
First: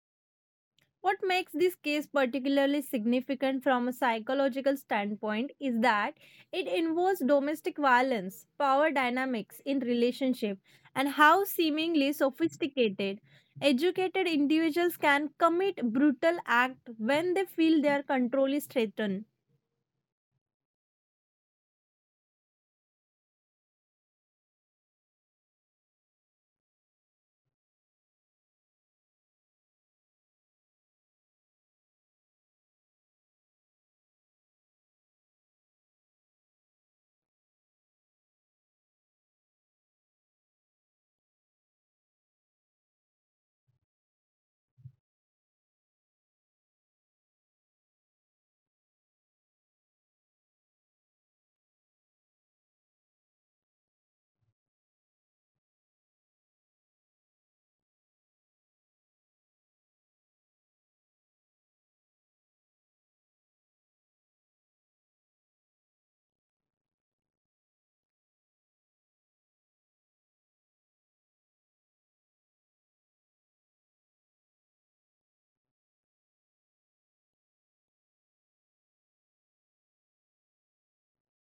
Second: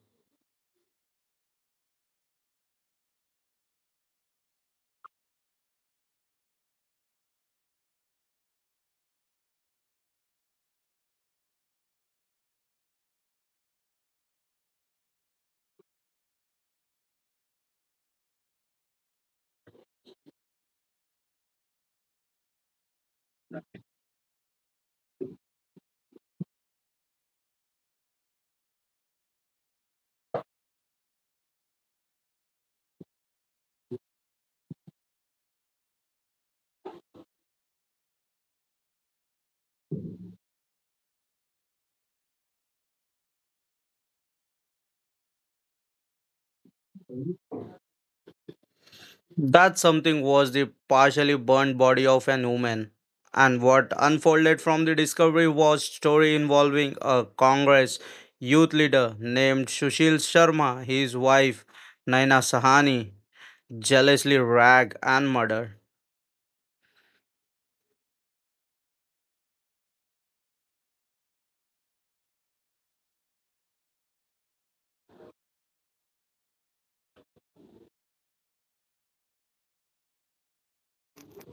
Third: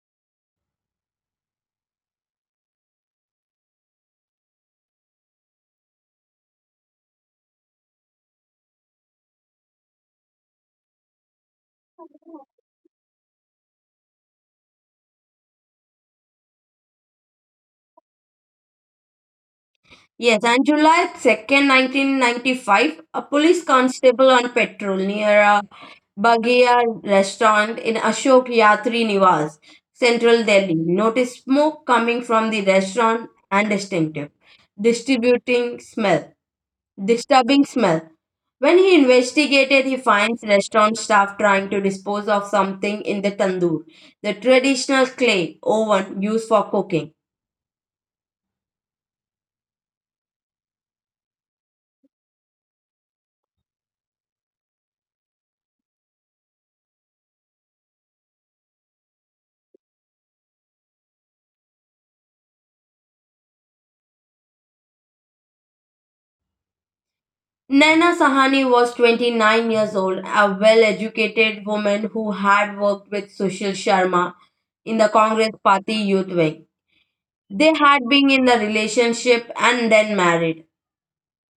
[SPEAKER 2] What makes this case particularly significant from a psychological standpoint is that it involves domestic violence, power dynamics in relationship, and how seemingly sophisticated, educated individuals can commit brutal acts when they feel their control is threatened.
[SPEAKER 1] Yes, on July 2nd, 1995, a police constable on patrol near a Baghiya restaurant in Ashok Yatri Niwas, central Delhi, noticed smoke coming from the restaurant and distributing smell, disturbing smell. When he investigated, he finds restaurant staff trying to dispose of something in the tandoor, the traditional clay oven used for cooking.
[SPEAKER 3] That something was the partially burned body of an woman, and what unfolded from the discovery was story involving a Congress youth leader named Sushil Sharma, his wife Naina Sahani, jealously rag and murder.
[SPEAKER 1] Naina Sahani was 29 years old, a well educated woman who had worked with Sushil Sharma in the Congress Party youth wing. They had been in a relationship and then married,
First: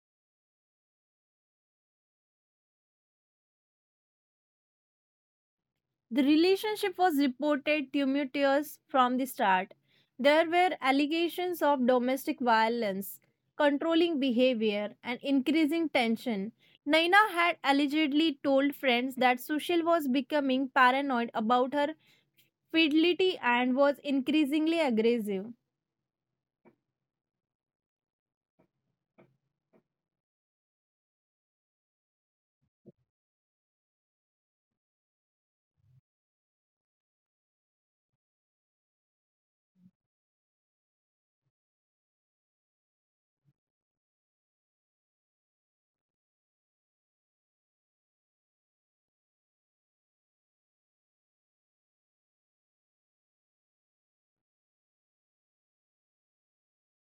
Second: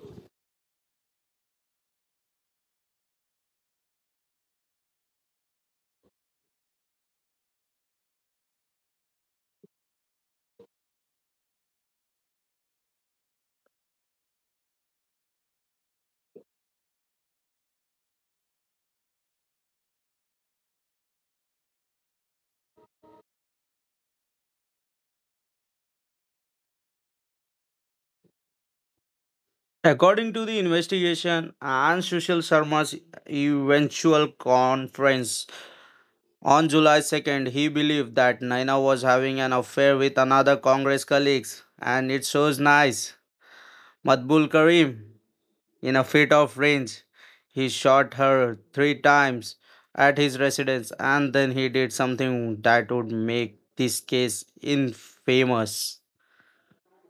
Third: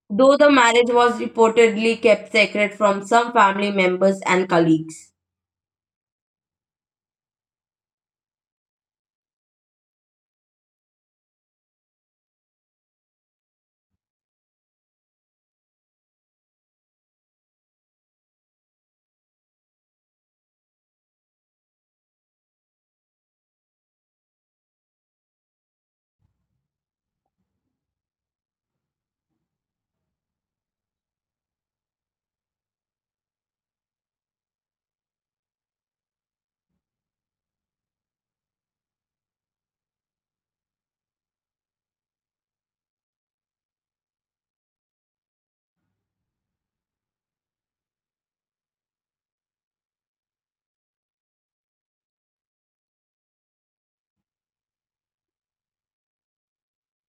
[SPEAKER 1] though the marriage was reportedly kept secret from some family members and colleagues.
[SPEAKER 2] The relationship was reported tumultuous from the start. There were allegations of domestic violence, controlling behavior, and increasing tension. Naina had allegedly told friends that Sushil was becoming paranoid about her fidelity and was increasingly aggressive.
[SPEAKER 3] According to the investigation and Sushil Sharma's eventual conference on July 2nd, he believed that Naina was having an affair with another Congress colleague, and it shows nice. Matbul Karim, in a fit of rage, he shot her three times at his residence and then he did something that would make this case infamous.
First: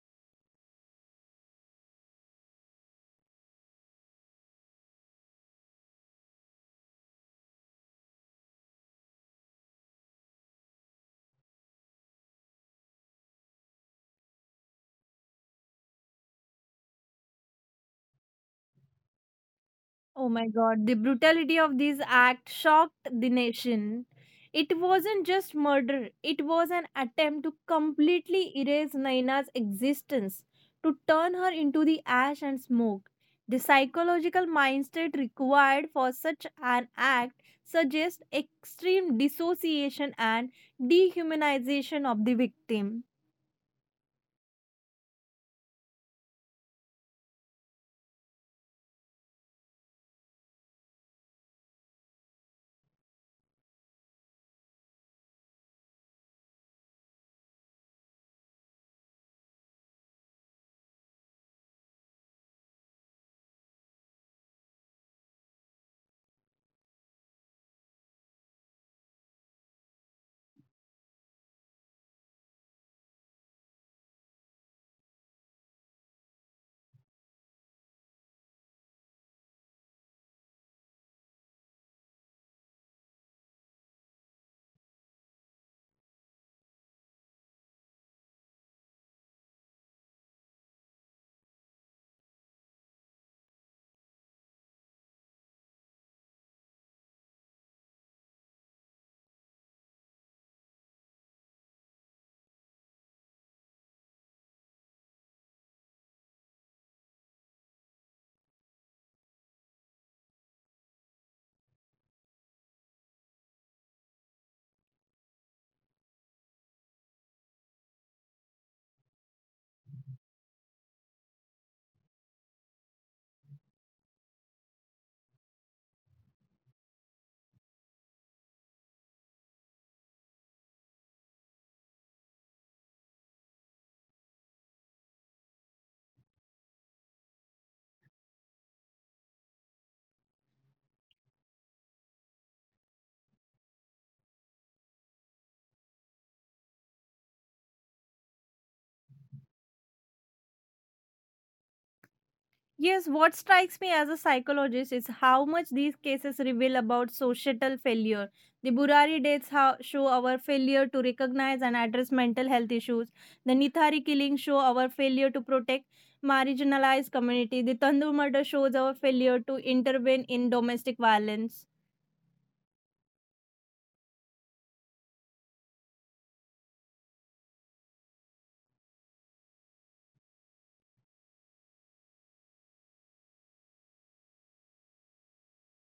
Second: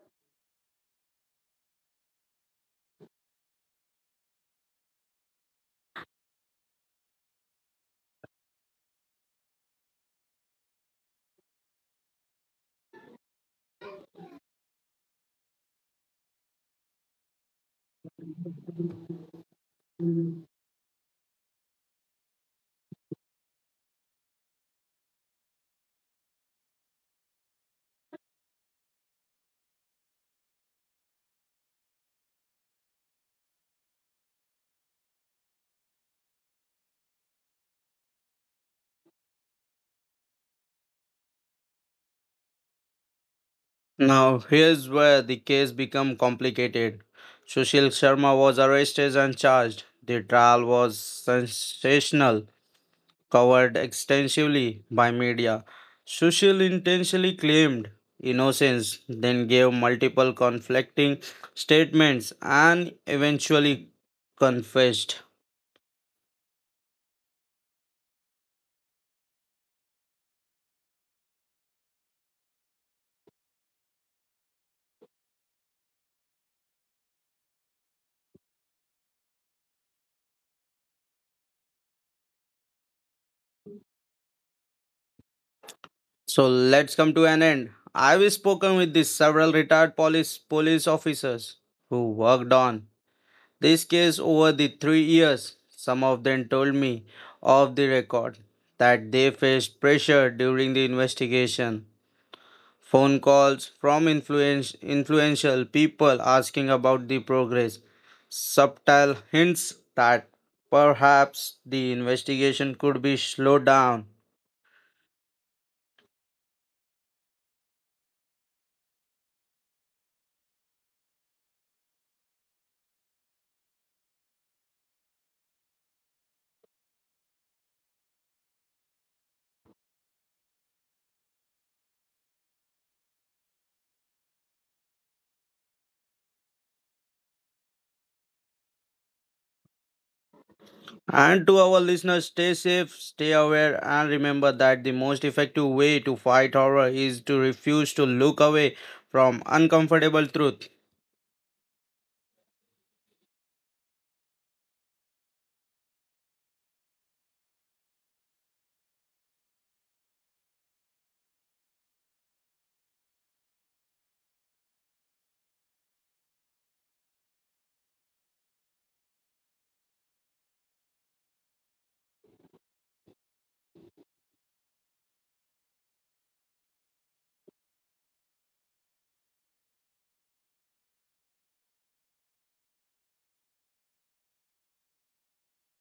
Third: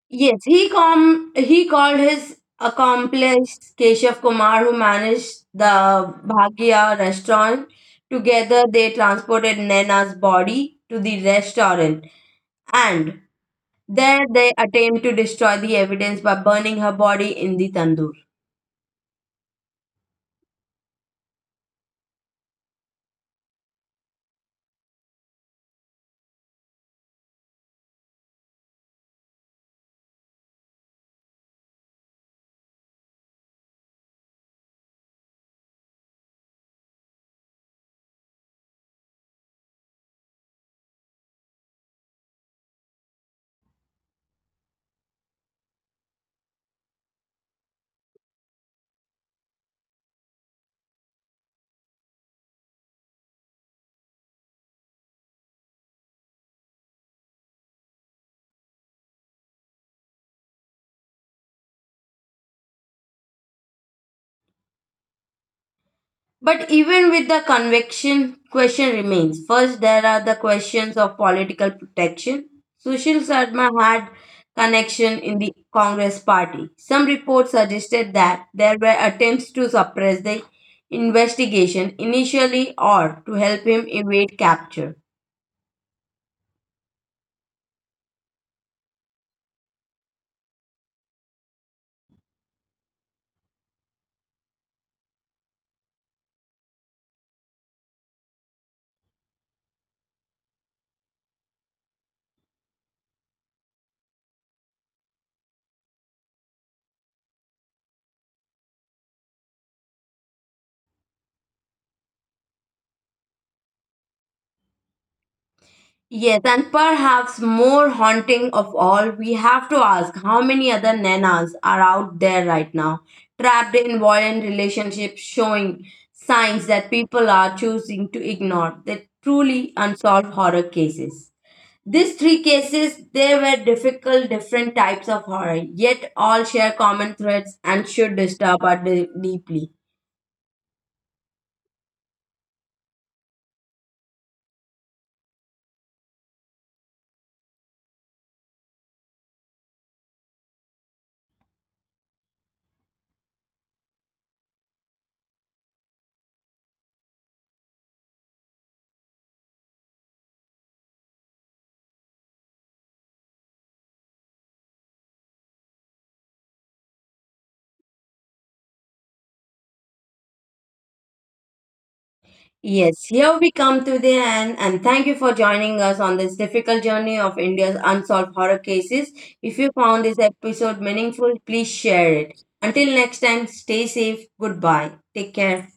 [SPEAKER 1] Yes, he called his accomplice Keshav Kumar, who managed the Bhagya restaurant. Together, they transported Naina's body to the restaurant, and there they attempt to destroy the evidence by burning her body in the tandoor.
[SPEAKER 2] Oh my god, the brutality of this act shocked the nation. It wasn't just murder, it was an attempt to completely erase Naina's existence, to turn her into the ash and smoke. The psychological mindset required for such an act suggests extreme dissociation and dehumanization of the victim.
[SPEAKER 3] Now, here's where the case became complicated. Sushil Sharma was arrested and charged. The trial was sensational, covered extensively by media. Sushil intentionally claimed innocence, then gave multiple conflicting statements and eventually confessed.
[SPEAKER 1] But even with the conviction, question remains. First, there are the questions of political protection. Sushil Sharma had connection in the Congress party. Some reports suggested that there were attempts to suppress the investigation initially or to help him evade capture.
[SPEAKER 3] So let's come to an end. I've spoken with these several retired police officers who worked on this case over the 3 years. Some of them told me off the record that they faced pressure during the investigation phone calls from influential people asking about the progress, subtle hints that perhaps the investigation could be slowed down.
[SPEAKER 1] Yes, and perhaps more haunting of all, we have to ask how many other nanas are out there right now, trapped in violent relationships, showing signs that people are choosing to ignore the truly unsolved horror cases. These three cases, they were difficult, different types of horror, yet all share common threads and should disturb us deeply.
[SPEAKER 3] And to our listeners, stay safe, stay aware, and remember that the most effective way to fight horror is to refuse to look away from uncomfortable truth.
[SPEAKER 2] Yes, what strikes me as a psychologist is how much these cases reveal about societal failure. The Burari deaths show our failure to recognize and address mental health issues. The Nithari killings show our failure to protect marginalized community. The Tandur murder shows our failure to intervene in domestic violence.
[SPEAKER 1] Yes, here we come to the end, and thank you for joining us on this difficult journey of India's unsolved horror cases. If you found this episode meaningful, please share it. Until next time, stay safe. Goodbye. Take care.